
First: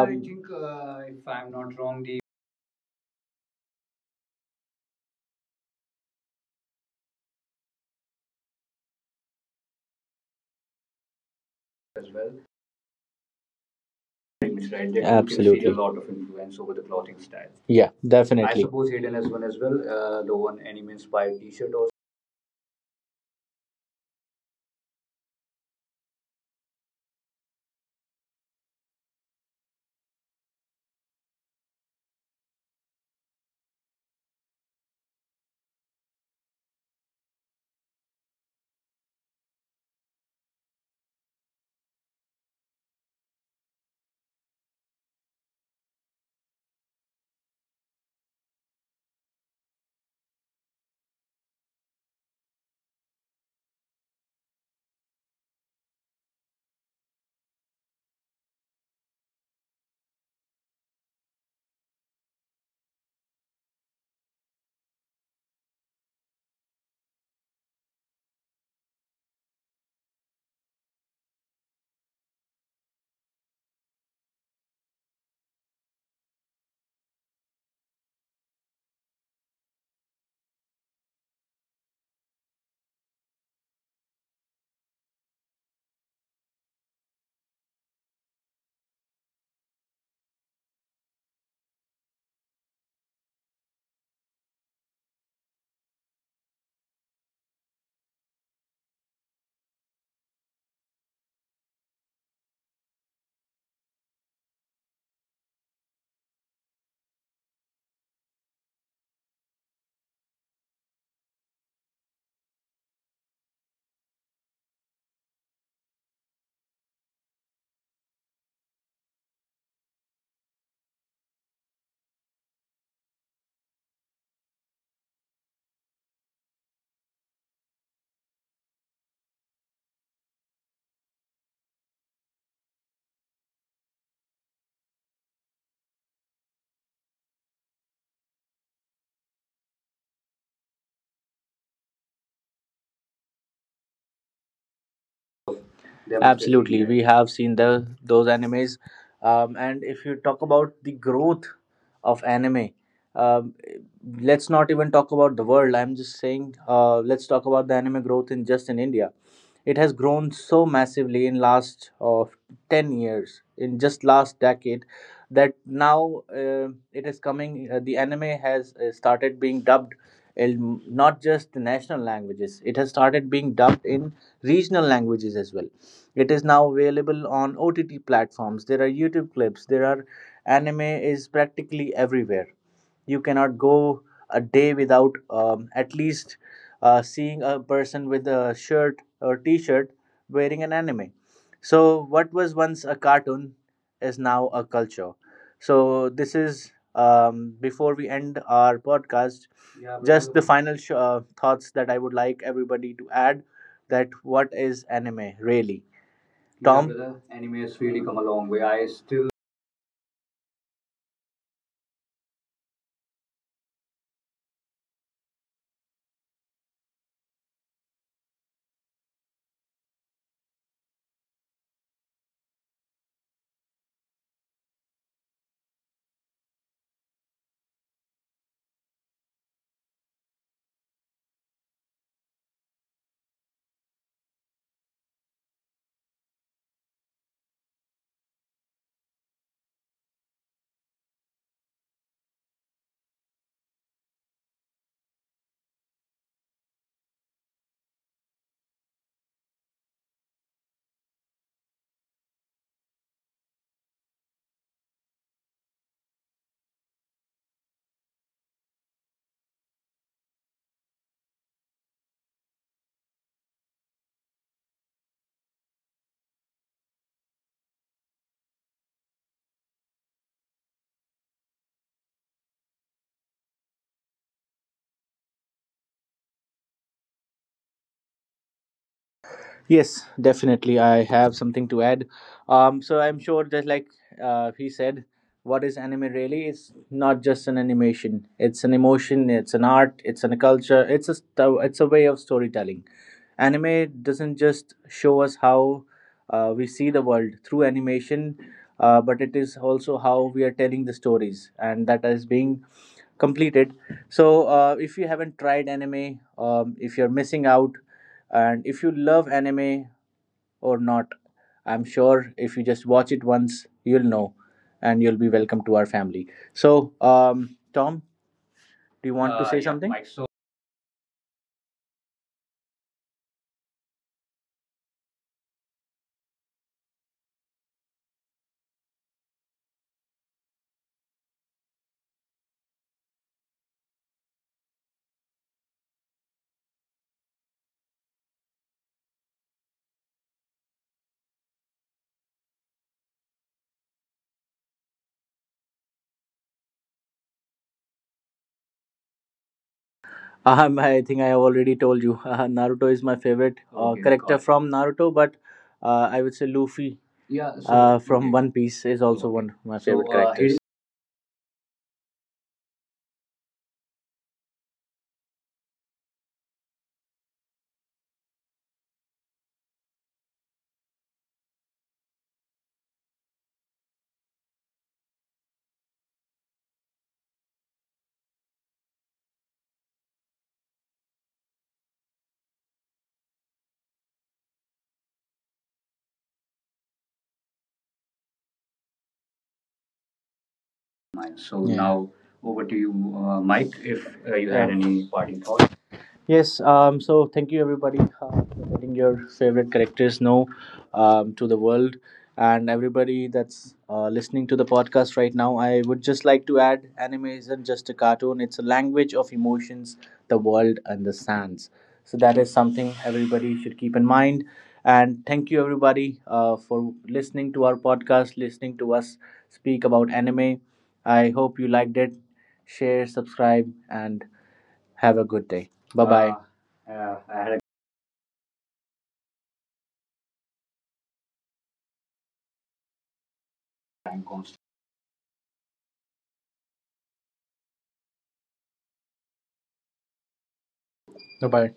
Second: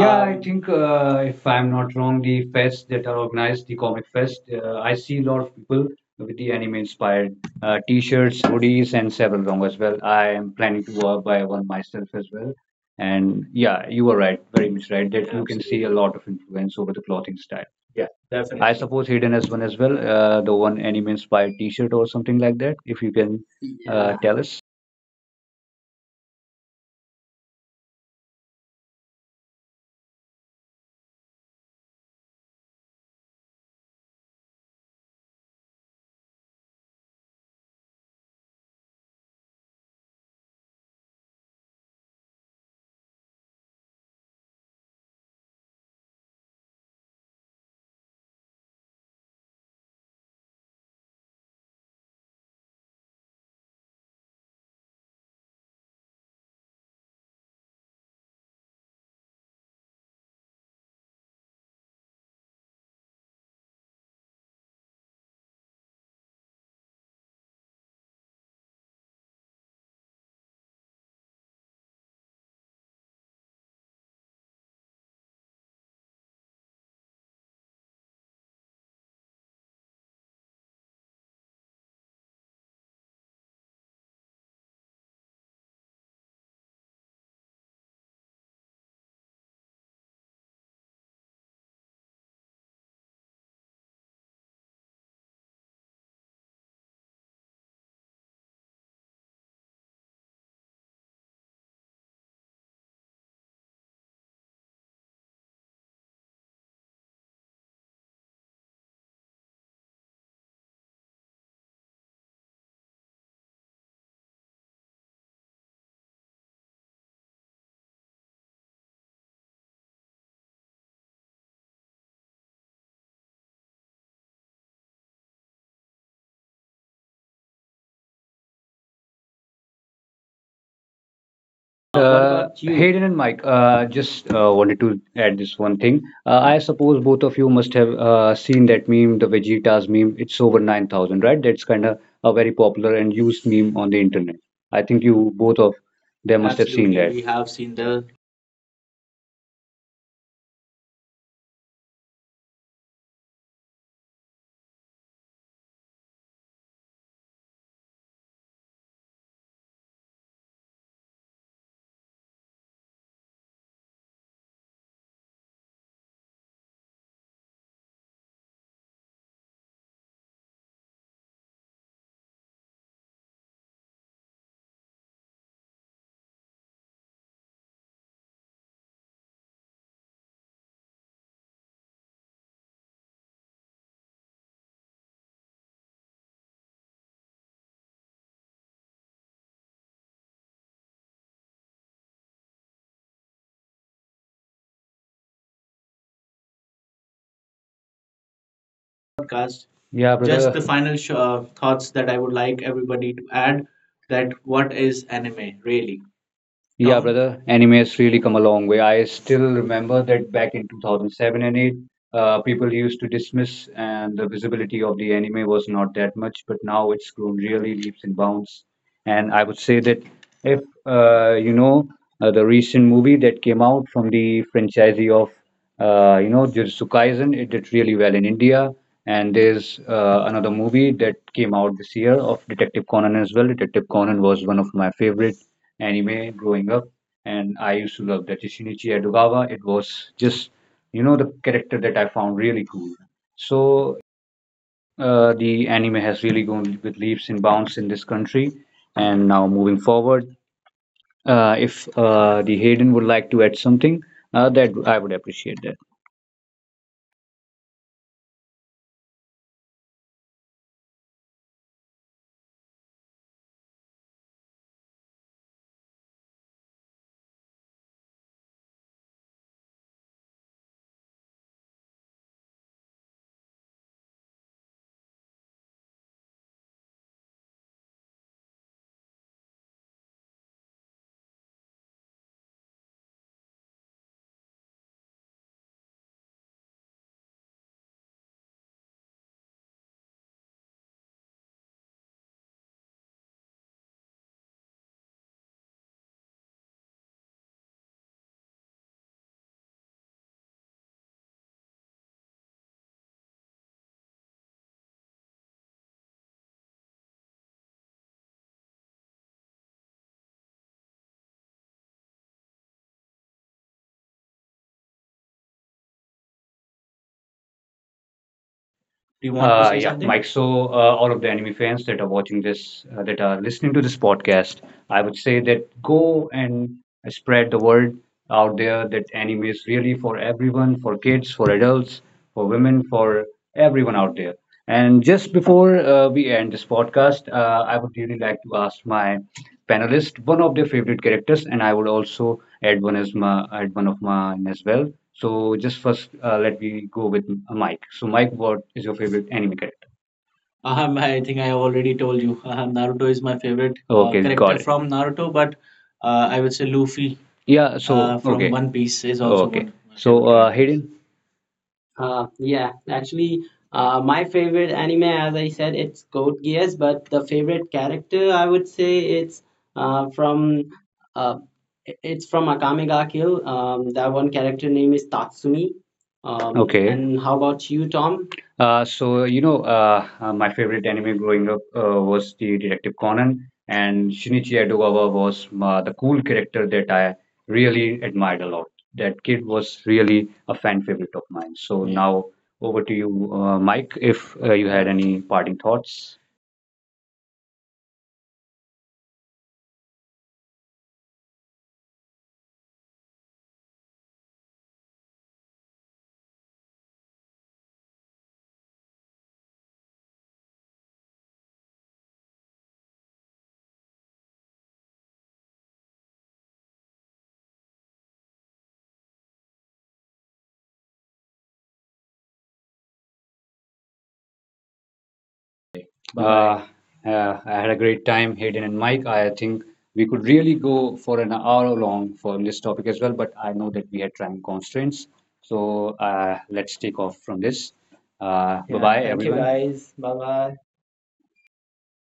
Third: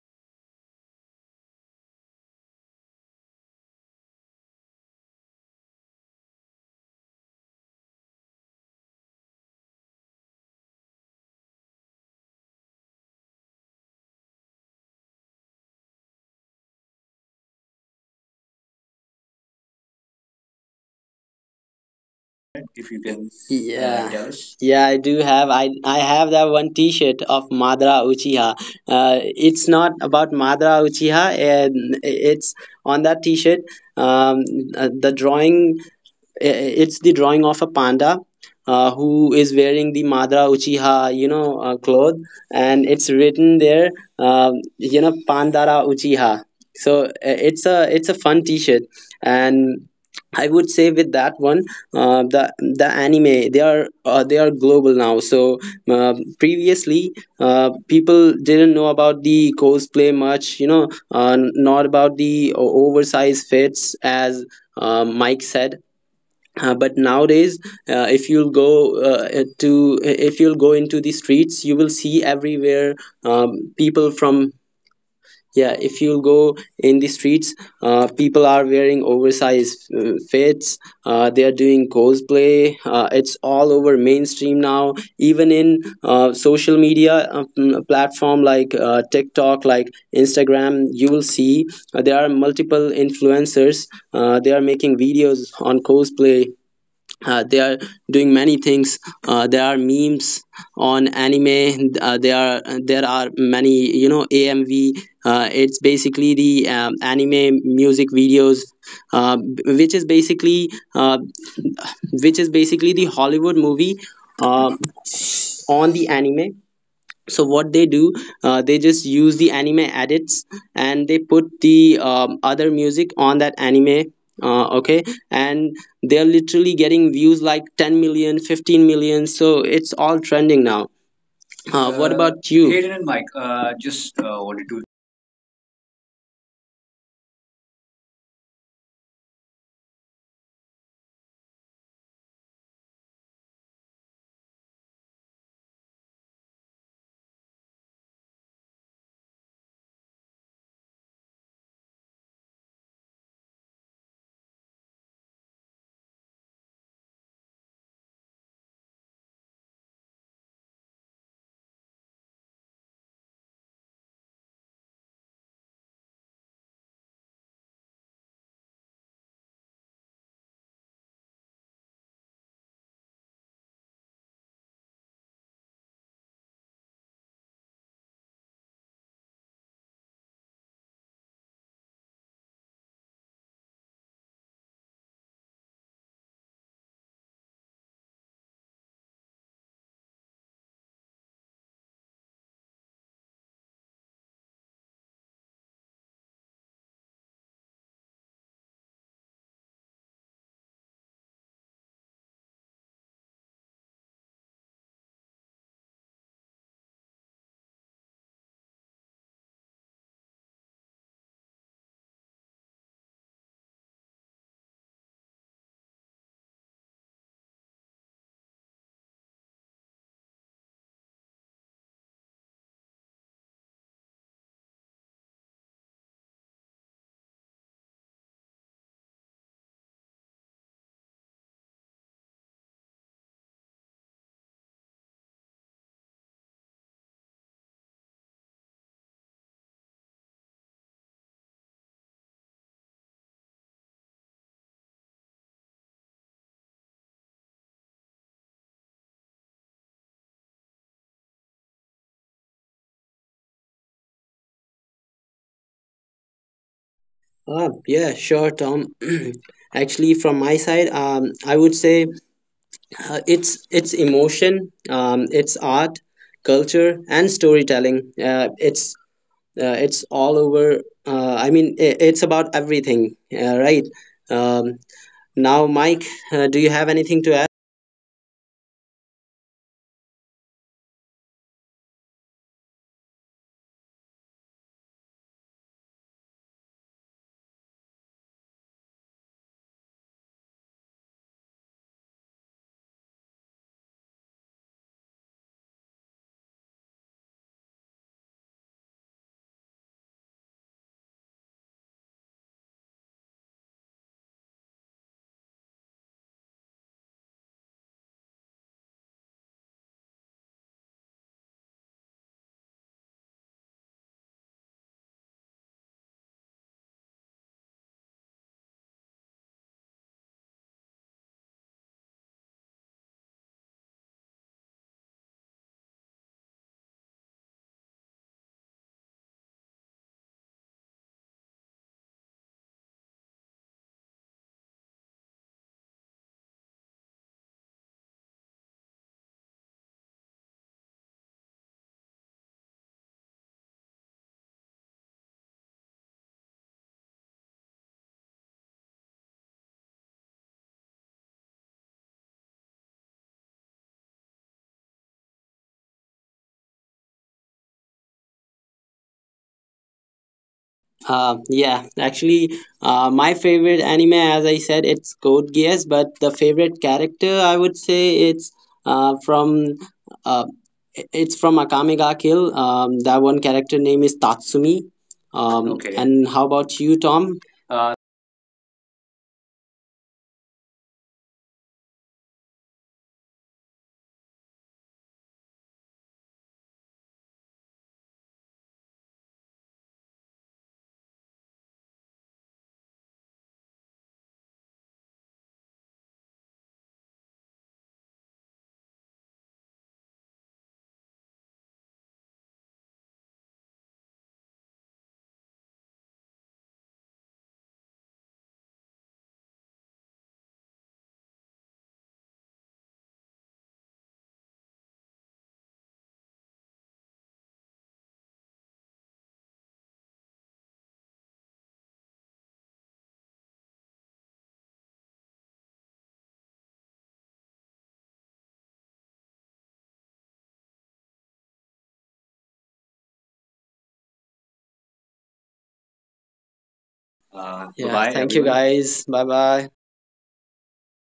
Speaker 2: Yeah, I think if I'm not wrong, the fests that are organized, the comic fest, I see a lot of people with the anime inspired t-shirts, hoodies, and several long as well. I am planning to buy one myself as well. And yeah, you are right, very much right, that you can see a, absolutely, lot of influence over the clothing style.
Speaker 1: Yeah,
Speaker 2: Yeah, I
Speaker 1: definitely.
Speaker 2: definitely suppose Hayden has one as well, the one anime inspired t-shirt or something like that, if you can Yeah. tell
Speaker 3: Yeah.
Speaker 2: us.
Speaker 3: Yeah, I do have. I have that one T-shirt of Madara Uchiha. It's not about Madara Uchiha, and it's on that T-shirt. Um, the drawing, uh, it's the drawing of a panda who is wearing the Madara Uchiha, you know, cloth, and it's written there, you know, Pandara Uchiha. So it's a it's a fun T-shirt, and I would say with that one, the anime, they are global now. So previously, people didn't know about the cosplay much, you know, not about the oversized fits, as Mike said. But Nowadays, if you'll go into the streets, you will see everywhere, people from yeah if you'll go in the streets, people are wearing oversized fits. They are doing cosplay. It's all over mainstream now, even in social media, platform like TikTok, like Instagram. You will see, there are multiple influencers. They are making videos on cosplay. They are doing many things. There are memes on anime. There are there are many, you know, AMV. It's basically the, anime music videos, uh, which is basically uh, which is basically the Hollywood movie uh, on the anime. So what they do, they just use the anime edits, and they put the, other music on that anime. Okay and they're literally getting views like 10 million, 15 million. So it's all trending now. What
Speaker 2: Uh,
Speaker 3: about you,
Speaker 2: Hayden
Speaker 3: Hayden?
Speaker 2: and Mike, just wanted to add this one thing. I suppose both of you must have seen that meme, the Vegeta's meme. It's over 9,000, right? That's kind of a very popular and used meme on the internet. I think you both of them must have seen. Absolutely,
Speaker 1: We
Speaker 2: that we have
Speaker 1: have
Speaker 2: seen
Speaker 1: seen
Speaker 2: the
Speaker 1: the those animes, and if you talk about the growth of anime, um, let's not even talk about the world. I'm just saying, let's talk about the anime growth in just in India. It has grown so massively in last of 10 years, in just last decade, that now uh, it is coming the anime has started being dubbed in not just the national languages. It has started being dubbed in regional languages as well. It is now available on OTT platforms. There are YouTube clips. There are Anime is practically everywhere. You cannot go a day without at least seeing a person with a shirt or T-shirt wearing an anime. So what was once a cartoon is now a culture. So this is, before we end our podcast.
Speaker 2: podcast. Yeah, just
Speaker 1: The
Speaker 2: brother, the
Speaker 1: final
Speaker 2: final
Speaker 1: thoughts
Speaker 2: thoughts
Speaker 1: that
Speaker 2: that
Speaker 1: I
Speaker 2: I
Speaker 1: would
Speaker 2: would
Speaker 1: like
Speaker 2: like
Speaker 1: everybody
Speaker 2: everybody to
Speaker 1: to add,
Speaker 2: add,
Speaker 1: that
Speaker 2: that
Speaker 1: what
Speaker 2: what
Speaker 1: is
Speaker 2: is
Speaker 1: anime
Speaker 2: anime
Speaker 1: really?
Speaker 2: really? Yeah, Tom, brother, anime has really come a long way. I still remember that back in 2007 and 8. People used to dismiss, and the visibility of the anime was not that much, but now it's grown really leaps and bounds. And I would say that if you know the recent movie that came out from the franchisee of you know Jujutsu Kaisen, it did really well in India. And there's another movie that came out this year of Detective Conan as well. Detective Conan was one of my favorite anime growing up, and I used to love that Shinichi Edogawa. It was just, you know, the character that I found really cool. So the anime has really gone with leaps and bounds in this country. And now moving forward, if the Hayden would like to add something, that I would appreciate that.
Speaker 3: Ah, yeah, sure, Tom. Actually, from my side, I would say uh, it's it's emotion, it's art, culture, and storytelling. Uh, it's it's all over. I mean I It's about everything, right? um, now Mike, do you have anything to add?
Speaker 1: Yes, definitely. I have something to add. So I'm sure that, like he said, what is anime really? It's not just an animation. It's an emotion. It's an art. It's an culture. It's a it's a way of storytelling. Anime doesn't just show us how we see the world through animation, but it is also how we are telling the stories, and that is being completed. So, if you haven't tried anime, if you're missing out, and if you love anime or not, I'm sure if you just watch it once, you'll know and you'll be welcome to our family. So, Tom,
Speaker 2: Do
Speaker 1: do
Speaker 2: you
Speaker 1: you
Speaker 2: want
Speaker 1: want
Speaker 2: to say, yeah, something, Mike? So all of the anime fans that are watching this, that are listening to this podcast, I would say that go and spread the word out there that anime is really for everyone, for kids, for adults, for women, for everyone out there. And just before we end this podcast, I would really like to ask my panelist one of their favorite characters, and I would also add one as my add one of mine as well. So just first, let me go with Mike. So Mike, what is your favorite anime character?
Speaker 1: I
Speaker 2: I
Speaker 1: think
Speaker 2: think
Speaker 1: I
Speaker 2: I
Speaker 1: have already
Speaker 2: already
Speaker 1: told
Speaker 2: told
Speaker 1: you.
Speaker 2: you. Naruto
Speaker 1: Naruto is
Speaker 2: is
Speaker 1: my
Speaker 2: my
Speaker 1: favorite.
Speaker 2: favorite. Okay, got character it
Speaker 1: From
Speaker 2: from
Speaker 1: Naruto,
Speaker 2: Naruto,
Speaker 1: but
Speaker 2: but I
Speaker 1: I would
Speaker 2: would
Speaker 1: say
Speaker 2: say
Speaker 1: Luffy.
Speaker 2: Luffy. Yeah, so from okay,
Speaker 1: One
Speaker 2: One
Speaker 1: Piece
Speaker 2: Piece
Speaker 1: is
Speaker 2: is also okay,
Speaker 1: also.
Speaker 2: one of my so favorite characters. Hayden, yeah,
Speaker 3: Yeah
Speaker 2: actually,
Speaker 3: actually
Speaker 2: my
Speaker 3: My
Speaker 2: favorite
Speaker 3: favorite
Speaker 2: anime,
Speaker 3: anime,
Speaker 2: as
Speaker 3: as
Speaker 2: I
Speaker 3: I
Speaker 2: said,
Speaker 3: said,
Speaker 2: it's
Speaker 3: it's
Speaker 2: Code
Speaker 3: Code
Speaker 2: Geass,
Speaker 3: Geass, but
Speaker 2: but
Speaker 3: the
Speaker 2: the favorite
Speaker 3: favorite character
Speaker 2: character I
Speaker 3: I
Speaker 2: would
Speaker 3: would say
Speaker 2: say it's
Speaker 3: it's uh, from
Speaker 2: from
Speaker 3: uh,
Speaker 2: uh, it's
Speaker 3: it's
Speaker 2: from
Speaker 3: from Akame
Speaker 2: Akame
Speaker 3: ga
Speaker 2: ga
Speaker 3: Kill.
Speaker 2: Kill. That
Speaker 3: That
Speaker 2: one
Speaker 3: one
Speaker 2: character
Speaker 3: character name
Speaker 2: name is
Speaker 3: is Tatsumi.
Speaker 2: Tatsumi.
Speaker 3: Um,
Speaker 2: Okay, and
Speaker 3: and How
Speaker 2: how about
Speaker 3: about
Speaker 2: you,
Speaker 3: you, Tom?
Speaker 2: Tom? So you know, my favorite anime growing up was the Detective Conan, and Shinichi Edogawa was the cool character that I really admired a lot. That kid was really a fan favorite of mine. So, yeah, now over to you, Mike, if you had any parting thoughts.
Speaker 1: Yes, so thank you everybody for letting your favorite characters know, to the world, and everybody that's listening to the podcast right now. I would just like to add, anime isn't just a cartoon, it's a language of emotions, the world, and the sands. So that is something everybody should keep in mind. And thank you everybody for listening to our podcast, listening to us speak about anime. I hope you liked it. Share, subscribe, and have a good day.
Speaker 2: I had a great time, Hayden and Mike. I think we could really go for an hour long for this topic as well, but I know that we had time constraints. So let's take off from this. Yeah, bye bye,
Speaker 3: Yeah,
Speaker 2: everyone, thank
Speaker 3: thank
Speaker 2: you
Speaker 3: you
Speaker 2: everyone, guys.
Speaker 3: guys.
Speaker 2: Bye
Speaker 3: Bye
Speaker 2: bye.
Speaker 3: bye.
Speaker 1: Bye bye.